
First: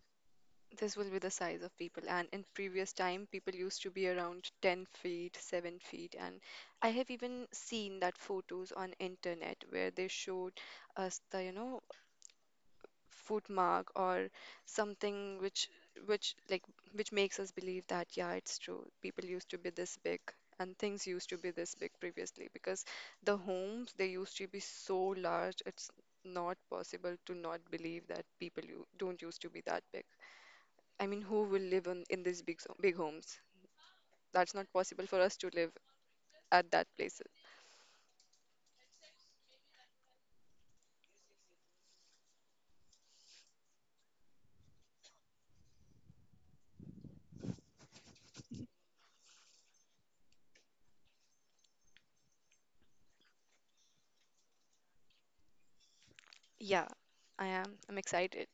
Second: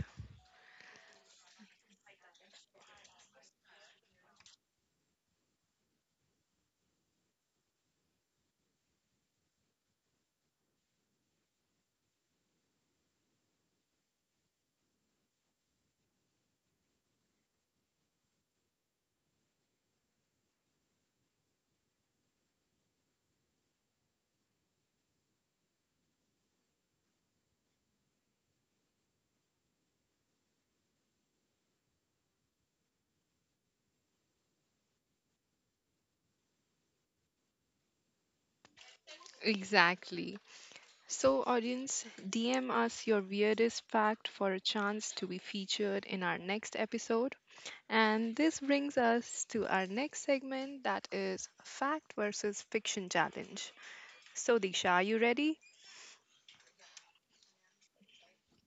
Speaker 2: this will be the size of people. And in previous time, people used to be around 10 feet, 7 feet. And I have even seen that photos on internet where they showed us the, footmark or something which, which like which makes us believe that, yeah, it's true, people used to be this big and things used to be this big previously because the homes, they used to be so large. It's not possible to not believe that people, you don't used to be that big. I mean, who will live in these big, big homes? That's not possible for us to live at that place.
Speaker 1: Exactly. So, audience, DM us your weirdest fact for a chance to be featured in our next episode. And this brings us to our next segment, that is fact versus fiction challenge. So, Disha, are you ready?
Speaker 2: Yeah, I'm excited.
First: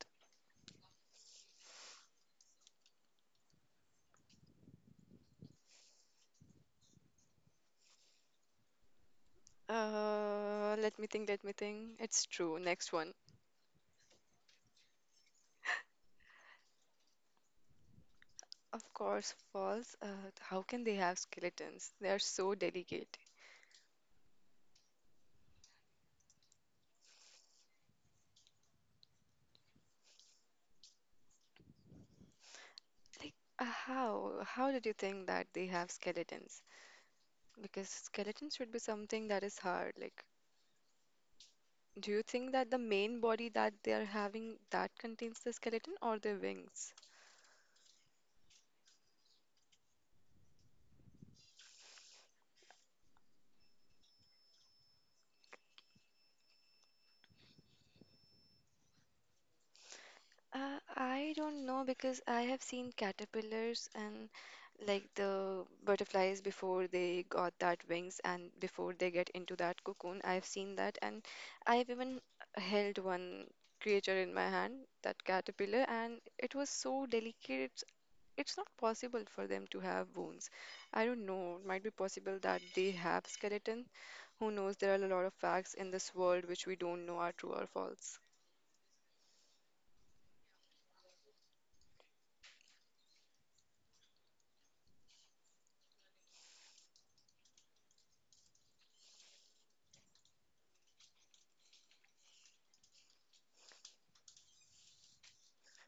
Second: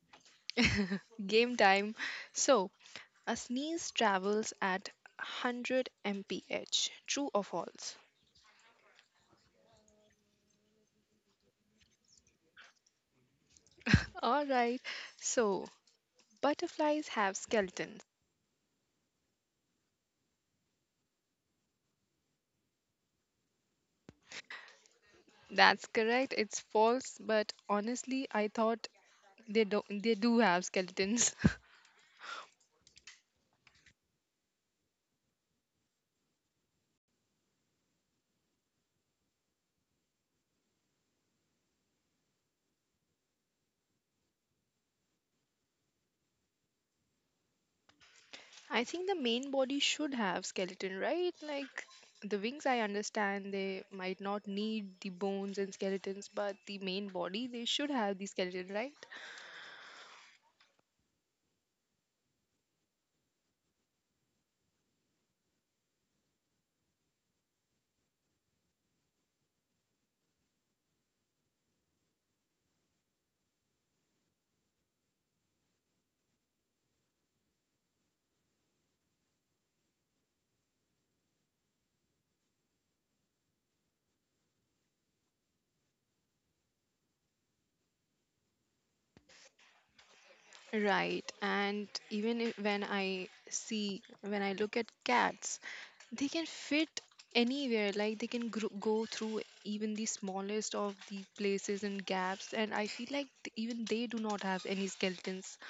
Speaker 1: Game time. So, a sneeze travels at 100 mph. True or false?
Speaker 2: Let me think, let me think. It's true, next one.
Speaker 1: All right. So, butterflies have skeletons.
Speaker 2: Of course, falls. How can they have skeletons? They are so delicate.
Speaker 1: That's correct. It's false, but honestly, I thought they do have skeletons.
Speaker 2: Like, how? How did you think that they have skeletons? Because skeletons should be something that is hard. Like, do you think that the main body that they are having, that contains the skeleton, or the wings?
Speaker 1: I think the main body should have skeleton, right? Like the wings, I understand they might not need the bones and skeletons, but the main body, they should have the skeleton, right?
Speaker 2: I don't know because I have seen caterpillars and like the butterflies before they got that wings and before they get into that cocoon. I've seen that, and I've even held one creature in my hand, that caterpillar, and it was so delicate. It's not possible for them to have wounds. I don't know. It might be possible that they have skeleton. Who knows? There are a lot of facts in this world which we don't know are true or false.
Speaker 1: Right. And even if, when I see, when I look at cats, they can fit anywhere. Like they can go through even the smallest of the places and gaps. And I feel like even they do not have any skeletons.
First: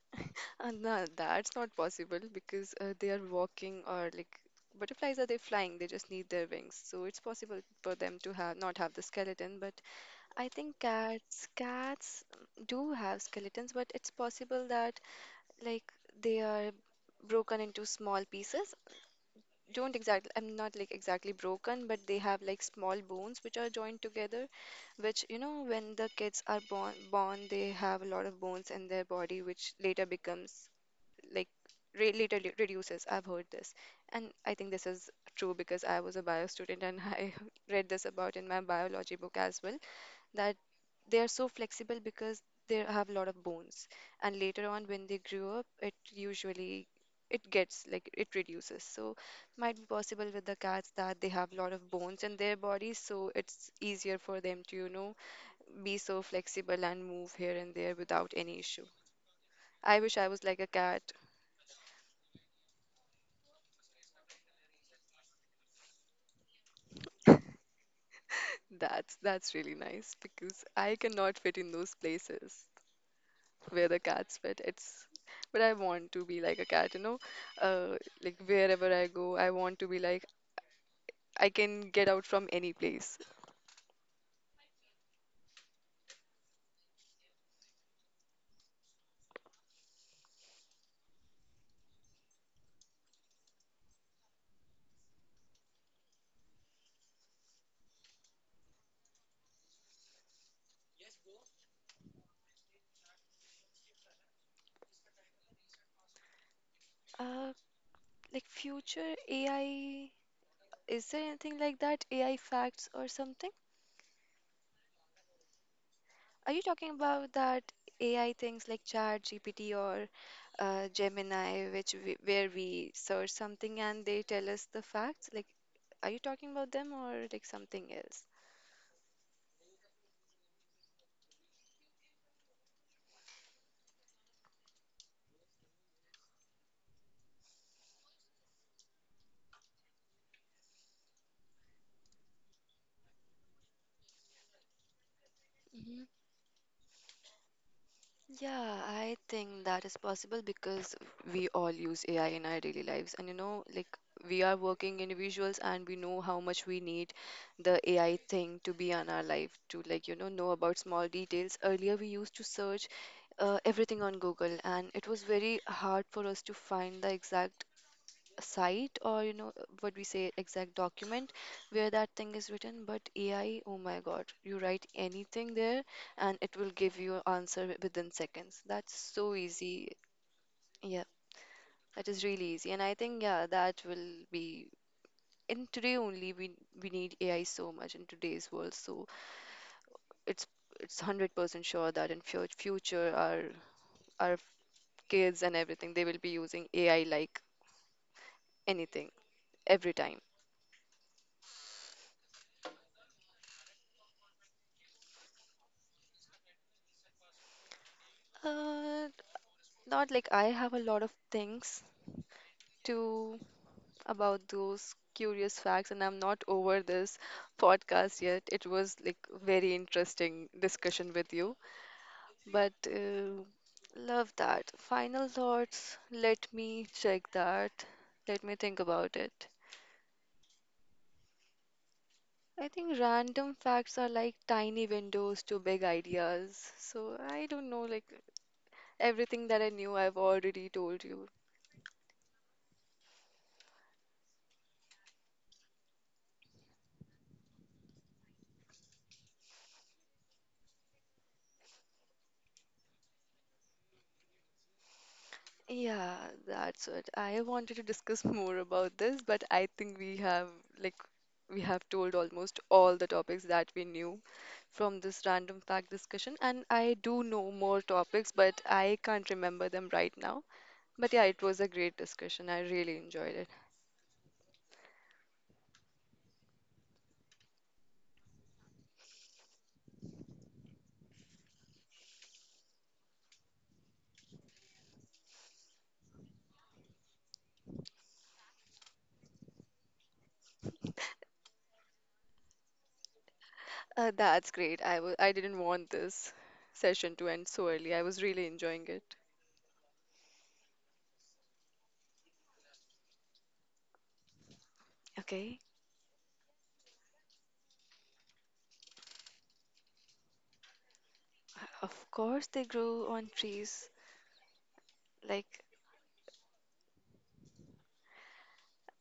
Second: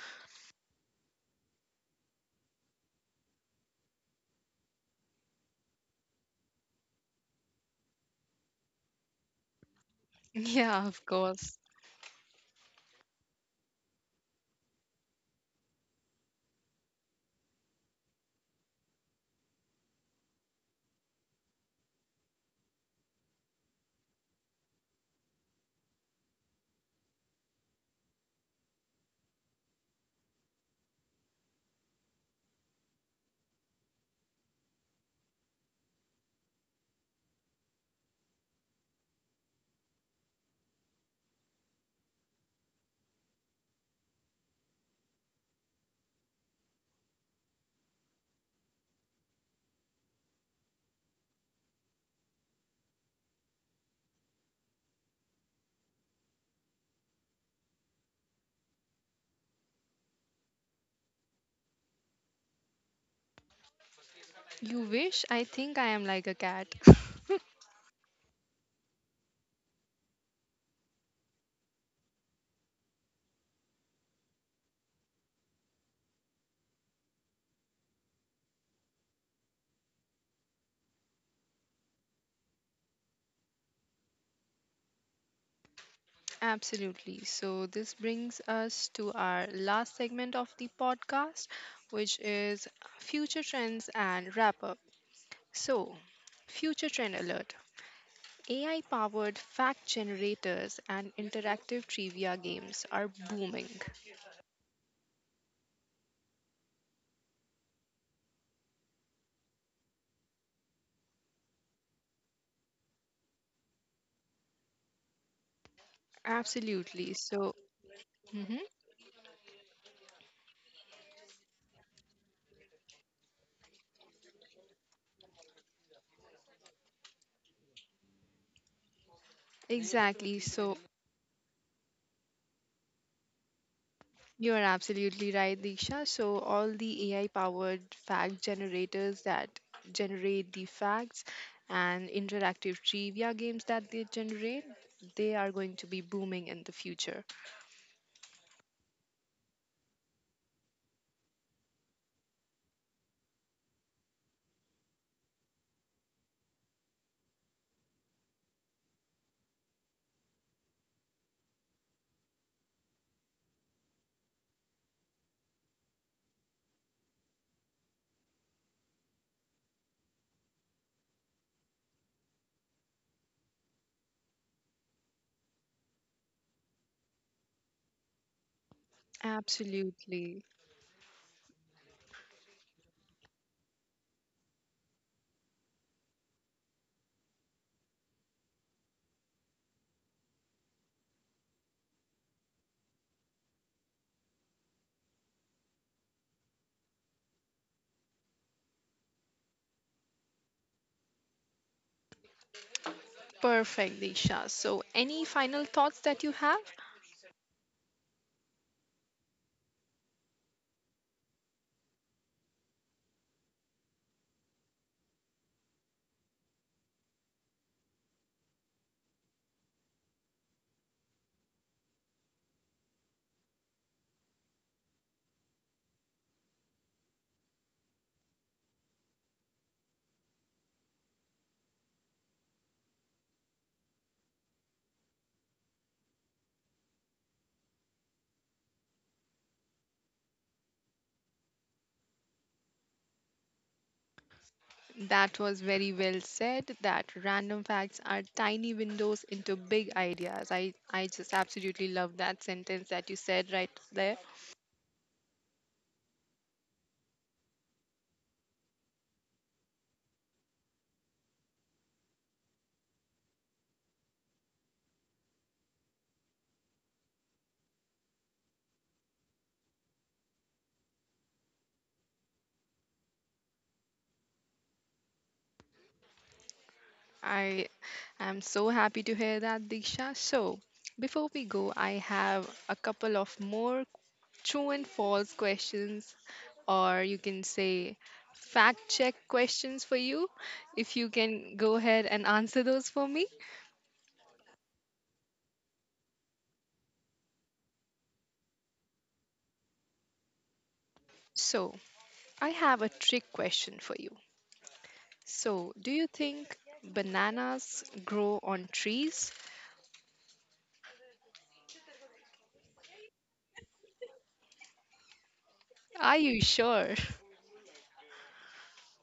Speaker 2: No, that's not possible because they are walking, or like butterflies, are they flying? They just need their wings, so it's possible for them to have not have the skeleton. But I think
Speaker 1: Yeah, of
Speaker 2: cats
Speaker 1: course.
Speaker 2: cats do have skeletons, but it's possible that, like, they are broken into small pieces. Don't exactly, I'm not like exactly broken, but they have like small bones which are joined together, which, you know, when the kids are born they have a lot of bones in their body which later becomes like literally reduces. I've heard this, and I think this is true because I was a bio student and I read this about in my biology book as well, that they are so flexible because they have a lot of bones, and later on when they grew up, it usually, it gets like, it reduces. So might be possible with the cats that they have a lot of bones in their bodies, so it's easier for them to, you know, be so flexible and move here and there without any issue. I wish I was like a cat.
Speaker 1: You wish? I think I am like a cat.
Speaker 2: That's really nice because I cannot fit in those places where the cats fit. It's, but I want to be like a cat, you know. Uh, like wherever I go, I want to be like I can get out from any place.
Speaker 1: Absolutely. So, this brings us to our last segment of the podcast, which is future trends and wrap up. So, future trend alert, AI powered fact generators and interactive trivia games are booming.
Speaker 2: Uh, like future AI, is there anything like that? AI facts or something? Are you talking
Speaker 1: Absolutely.
Speaker 2: about
Speaker 1: So,
Speaker 2: that AI
Speaker 1: mhm,
Speaker 2: things like Chat GPT or Gemini, which we, where we search something and they tell us the facts? Like, are you talking about them or like something else?
Speaker 1: exactly. So, you're absolutely right, Diksha. So, all the AI powered fact generators that generate the facts and interactive trivia games that they generate, they are going to be booming in the future.
Speaker 2: Yeah, I think that is possible because we all use AI in our daily lives. And you know, like, we are working individuals and we know how much we need the AI thing to be on our life, to like, you know about small details. Earlier, we used to search everything on Google and it was very hard for us to find the exact site, or you know, what we say, exact document where that thing is written. But AI, oh my god, you write anything there and it will give you answer within seconds. That's so easy.
Speaker 1: Absolutely.
Speaker 2: Yeah, that is really easy, and I think, yeah, that will be, in today only we need AI so much in today's world, so it's it's 100% sure that in future our kids and everything, they will be using AI like anything, every time.
Speaker 1: Perfect, Diksha. So, any final thoughts that you have?
Speaker 2: Uh, not like I have a lot of things to about those curious facts, and I'm not over this podcast yet. It was like very interesting discussion with you, but love that. Final thoughts. Let me check that. Let me think about it. I think random facts are like tiny windows to big ideas. So I don't know, like, everything that I knew, I've already told you.
Speaker 1: That was very well said, that random facts are tiny windows into big ideas. I just absolutely love that sentence that you said right there.
Speaker 2: Yeah, that's it. I wanted to discuss more about this, but I think we have, like, we have told almost all the topics that we knew from this random fact discussion, and I do know more topics, but I can't remember them right now. But yeah, it was a great discussion. I really enjoyed it.
Speaker 1: I am so happy to hear that, Diksha. So, before we go, I have a couple of more true and false questions, or you can say fact check questions for you. If you can go ahead and answer those for me.
Speaker 2: That's great. I didn't want this session to end so early. I was really enjoying it.
Speaker 1: So, I have a trick question for you. So,
Speaker 2: Okay.
Speaker 1: do you think bananas grow on trees?
Speaker 2: Of course they grow on trees. Like,
Speaker 1: Are you sure?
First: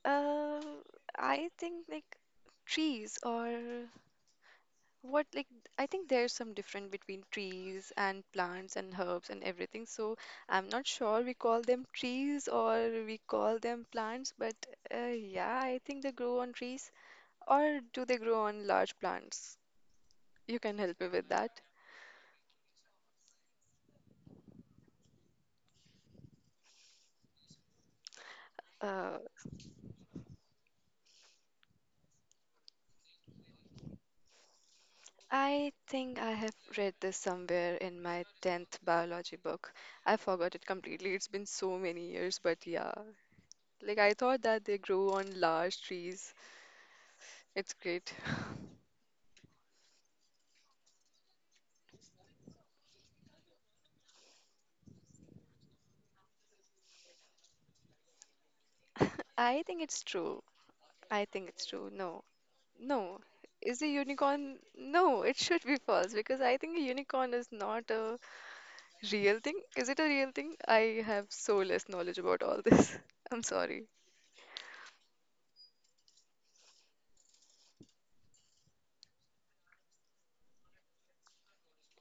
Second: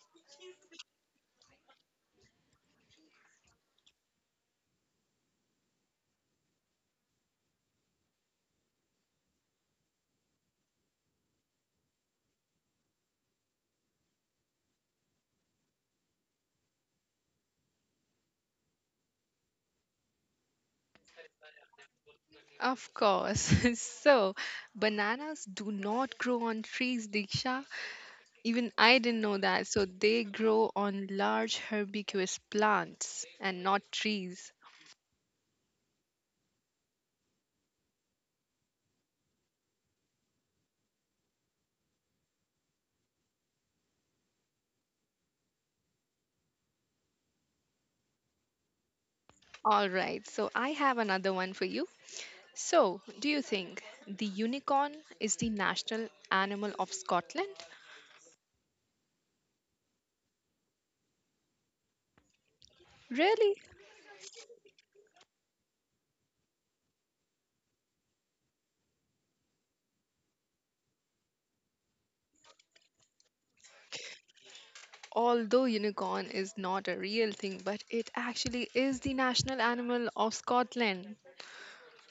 Speaker 2: uh, I think like, trees or what, like, I think there's some difference between trees and plants and herbs and everything. So I'm not sure we call them trees or we call them plants, but yeah, I think they grow on trees, or do they grow on large plants? You can help me with that.
Speaker 1: Of course. So, bananas do not grow on trees, Diksha. Even I didn't
Speaker 2: Uh,
Speaker 1: know that. So they grow on large herbaceous plants and not trees.
Speaker 2: I think I have read this somewhere in my 10th biology book. I forgot it completely. It's been so many years, but yeah, like I thought that they grow on large trees. It's great.
Speaker 1: All right. So I have another one for you. So, do you think the unicorn is the national animal of Scotland?
Speaker 2: I think it's true. I think it's true. No. No.
Speaker 1: Really?
Speaker 2: Is a unicorn? No, it should be false because I think a unicorn is not a real thing. Is it a real thing? I have so less knowledge about all this. I'm sorry.
Speaker 1: Although unicorn is not a real thing, but it actually is the national animal of Scotland.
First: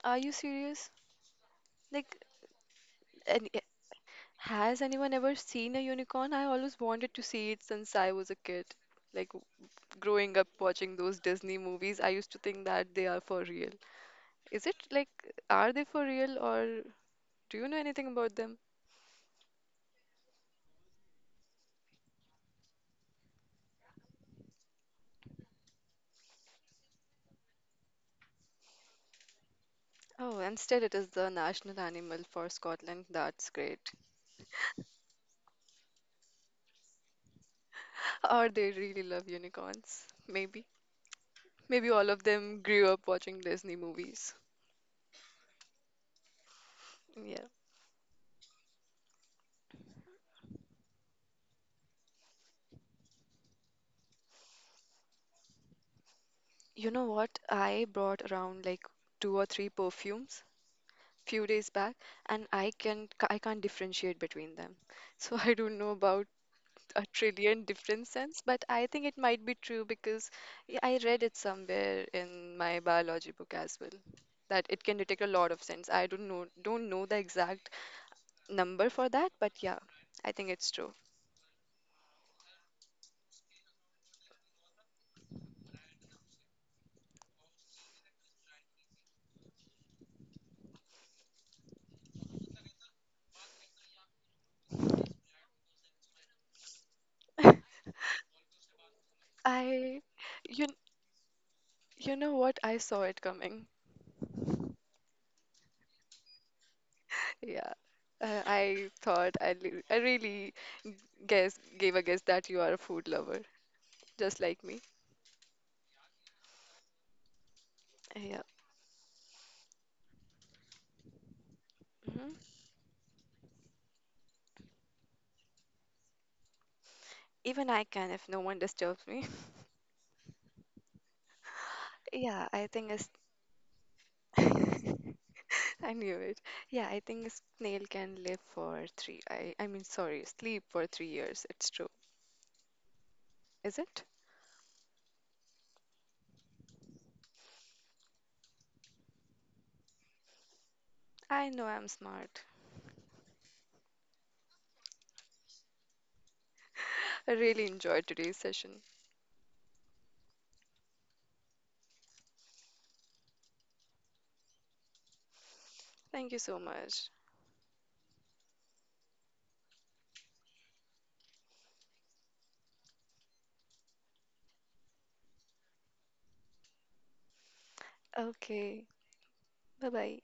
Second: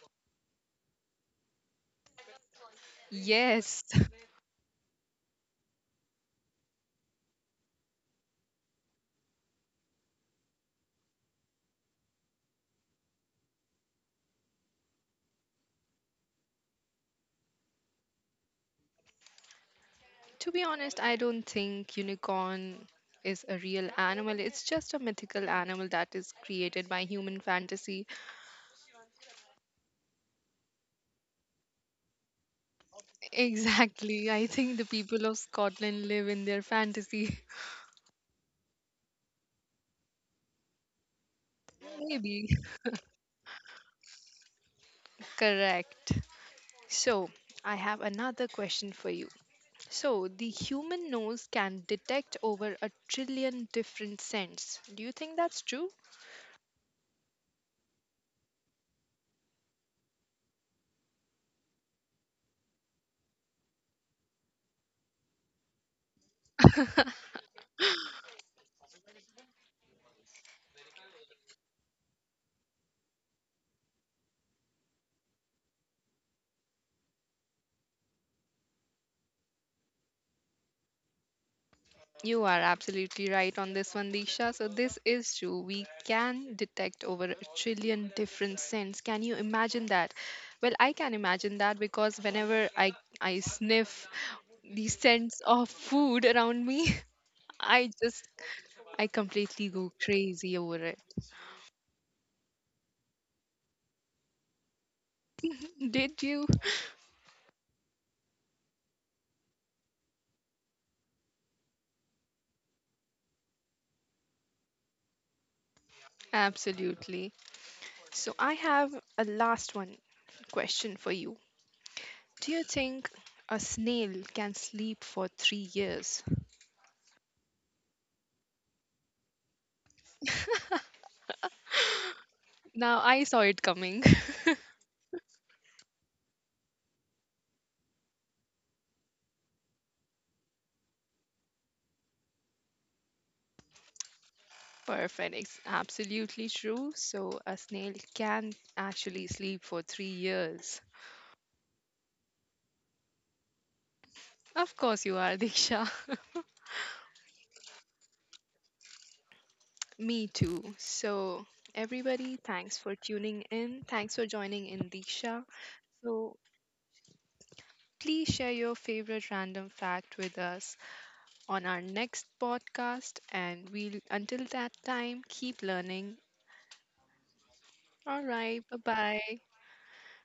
Speaker 2: Are you serious? Like, any,
Speaker 1: Yes.
Speaker 2: has anyone ever seen a unicorn? I always wanted to see it since I was a kid. Like, growing up watching those Disney movies, I used to think that they are for real. Is it like, are they for real, or do you know anything about them?
Speaker 1: To be honest, I don't think unicorn is a real animal. It's just a mythical animal that is created by human fantasy.
Speaker 2: Oh, instead it is the national animal for Scotland. That's great.
Speaker 1: Exactly. I think the people of Scotland live in their fantasy.
Speaker 2: Or they really love unicorns. Maybe. Maybe all of
Speaker 1: Maybe.
Speaker 2: them grew up watching Disney movies.
Speaker 1: Correct. So,
Speaker 2: Yeah.
Speaker 1: I have another question for you. So, the human nose can detect over a trillion different scents. Do you think that's true?
Speaker 2: You know what? I brought around like two or three perfumes few days back, and I can, I can't differentiate between them. So I don't know about a trillion different sense, but I think it might be true because I read it somewhere in my biology book as well, that it can detect a lot of sense. I don't know the exact number for that, but yeah, I think it's true.
Speaker 1: You are absolutely right on this one, Disha. So, this is true. We can detect over a trillion different scents. Can you imagine that? Well, I can imagine that because whenever I sniff the scents of food around me, I just, I completely go
Speaker 2: I
Speaker 1: crazy
Speaker 2: you
Speaker 1: over it.
Speaker 2: you know what? I saw it coming.
Speaker 1: Did you?
Speaker 2: Yeah. I thought I, I really g- guess gave a guess that you are a food lover, just like me.
Speaker 1: Absolutely. So,
Speaker 2: Yeah.
Speaker 1: I have a last one question for you.
Speaker 2: Hmm.
Speaker 1: Do you think a snail can sleep for 3 years?
Speaker 2: Even I can if no one disturbs me. Yeah, I think
Speaker 1: Now,
Speaker 2: it's
Speaker 1: I saw it coming.
Speaker 2: I knew it. Yeah, I think a snail can live for three. Sorry, sleep for 3 years. It's true, is it?
Speaker 1: Perfect. It's absolutely true. So a snail can actually sleep for 3 years.
Speaker 2: I know I'm smart.
Speaker 1: Of course you are, Diksha.
Speaker 2: I really enjoyed today's session.
Speaker 1: Me too. So everybody, thanks for tuning in. Thanks for joining in, Diksha.
Speaker 2: Thank
Speaker 1: So
Speaker 2: you so much.
Speaker 1: please share your favorite random fact with us on our next podcast. And we'll until that time, keep learning. All right. Bye
Speaker 2: Okay,
Speaker 1: bye.
Speaker 2: bye bye.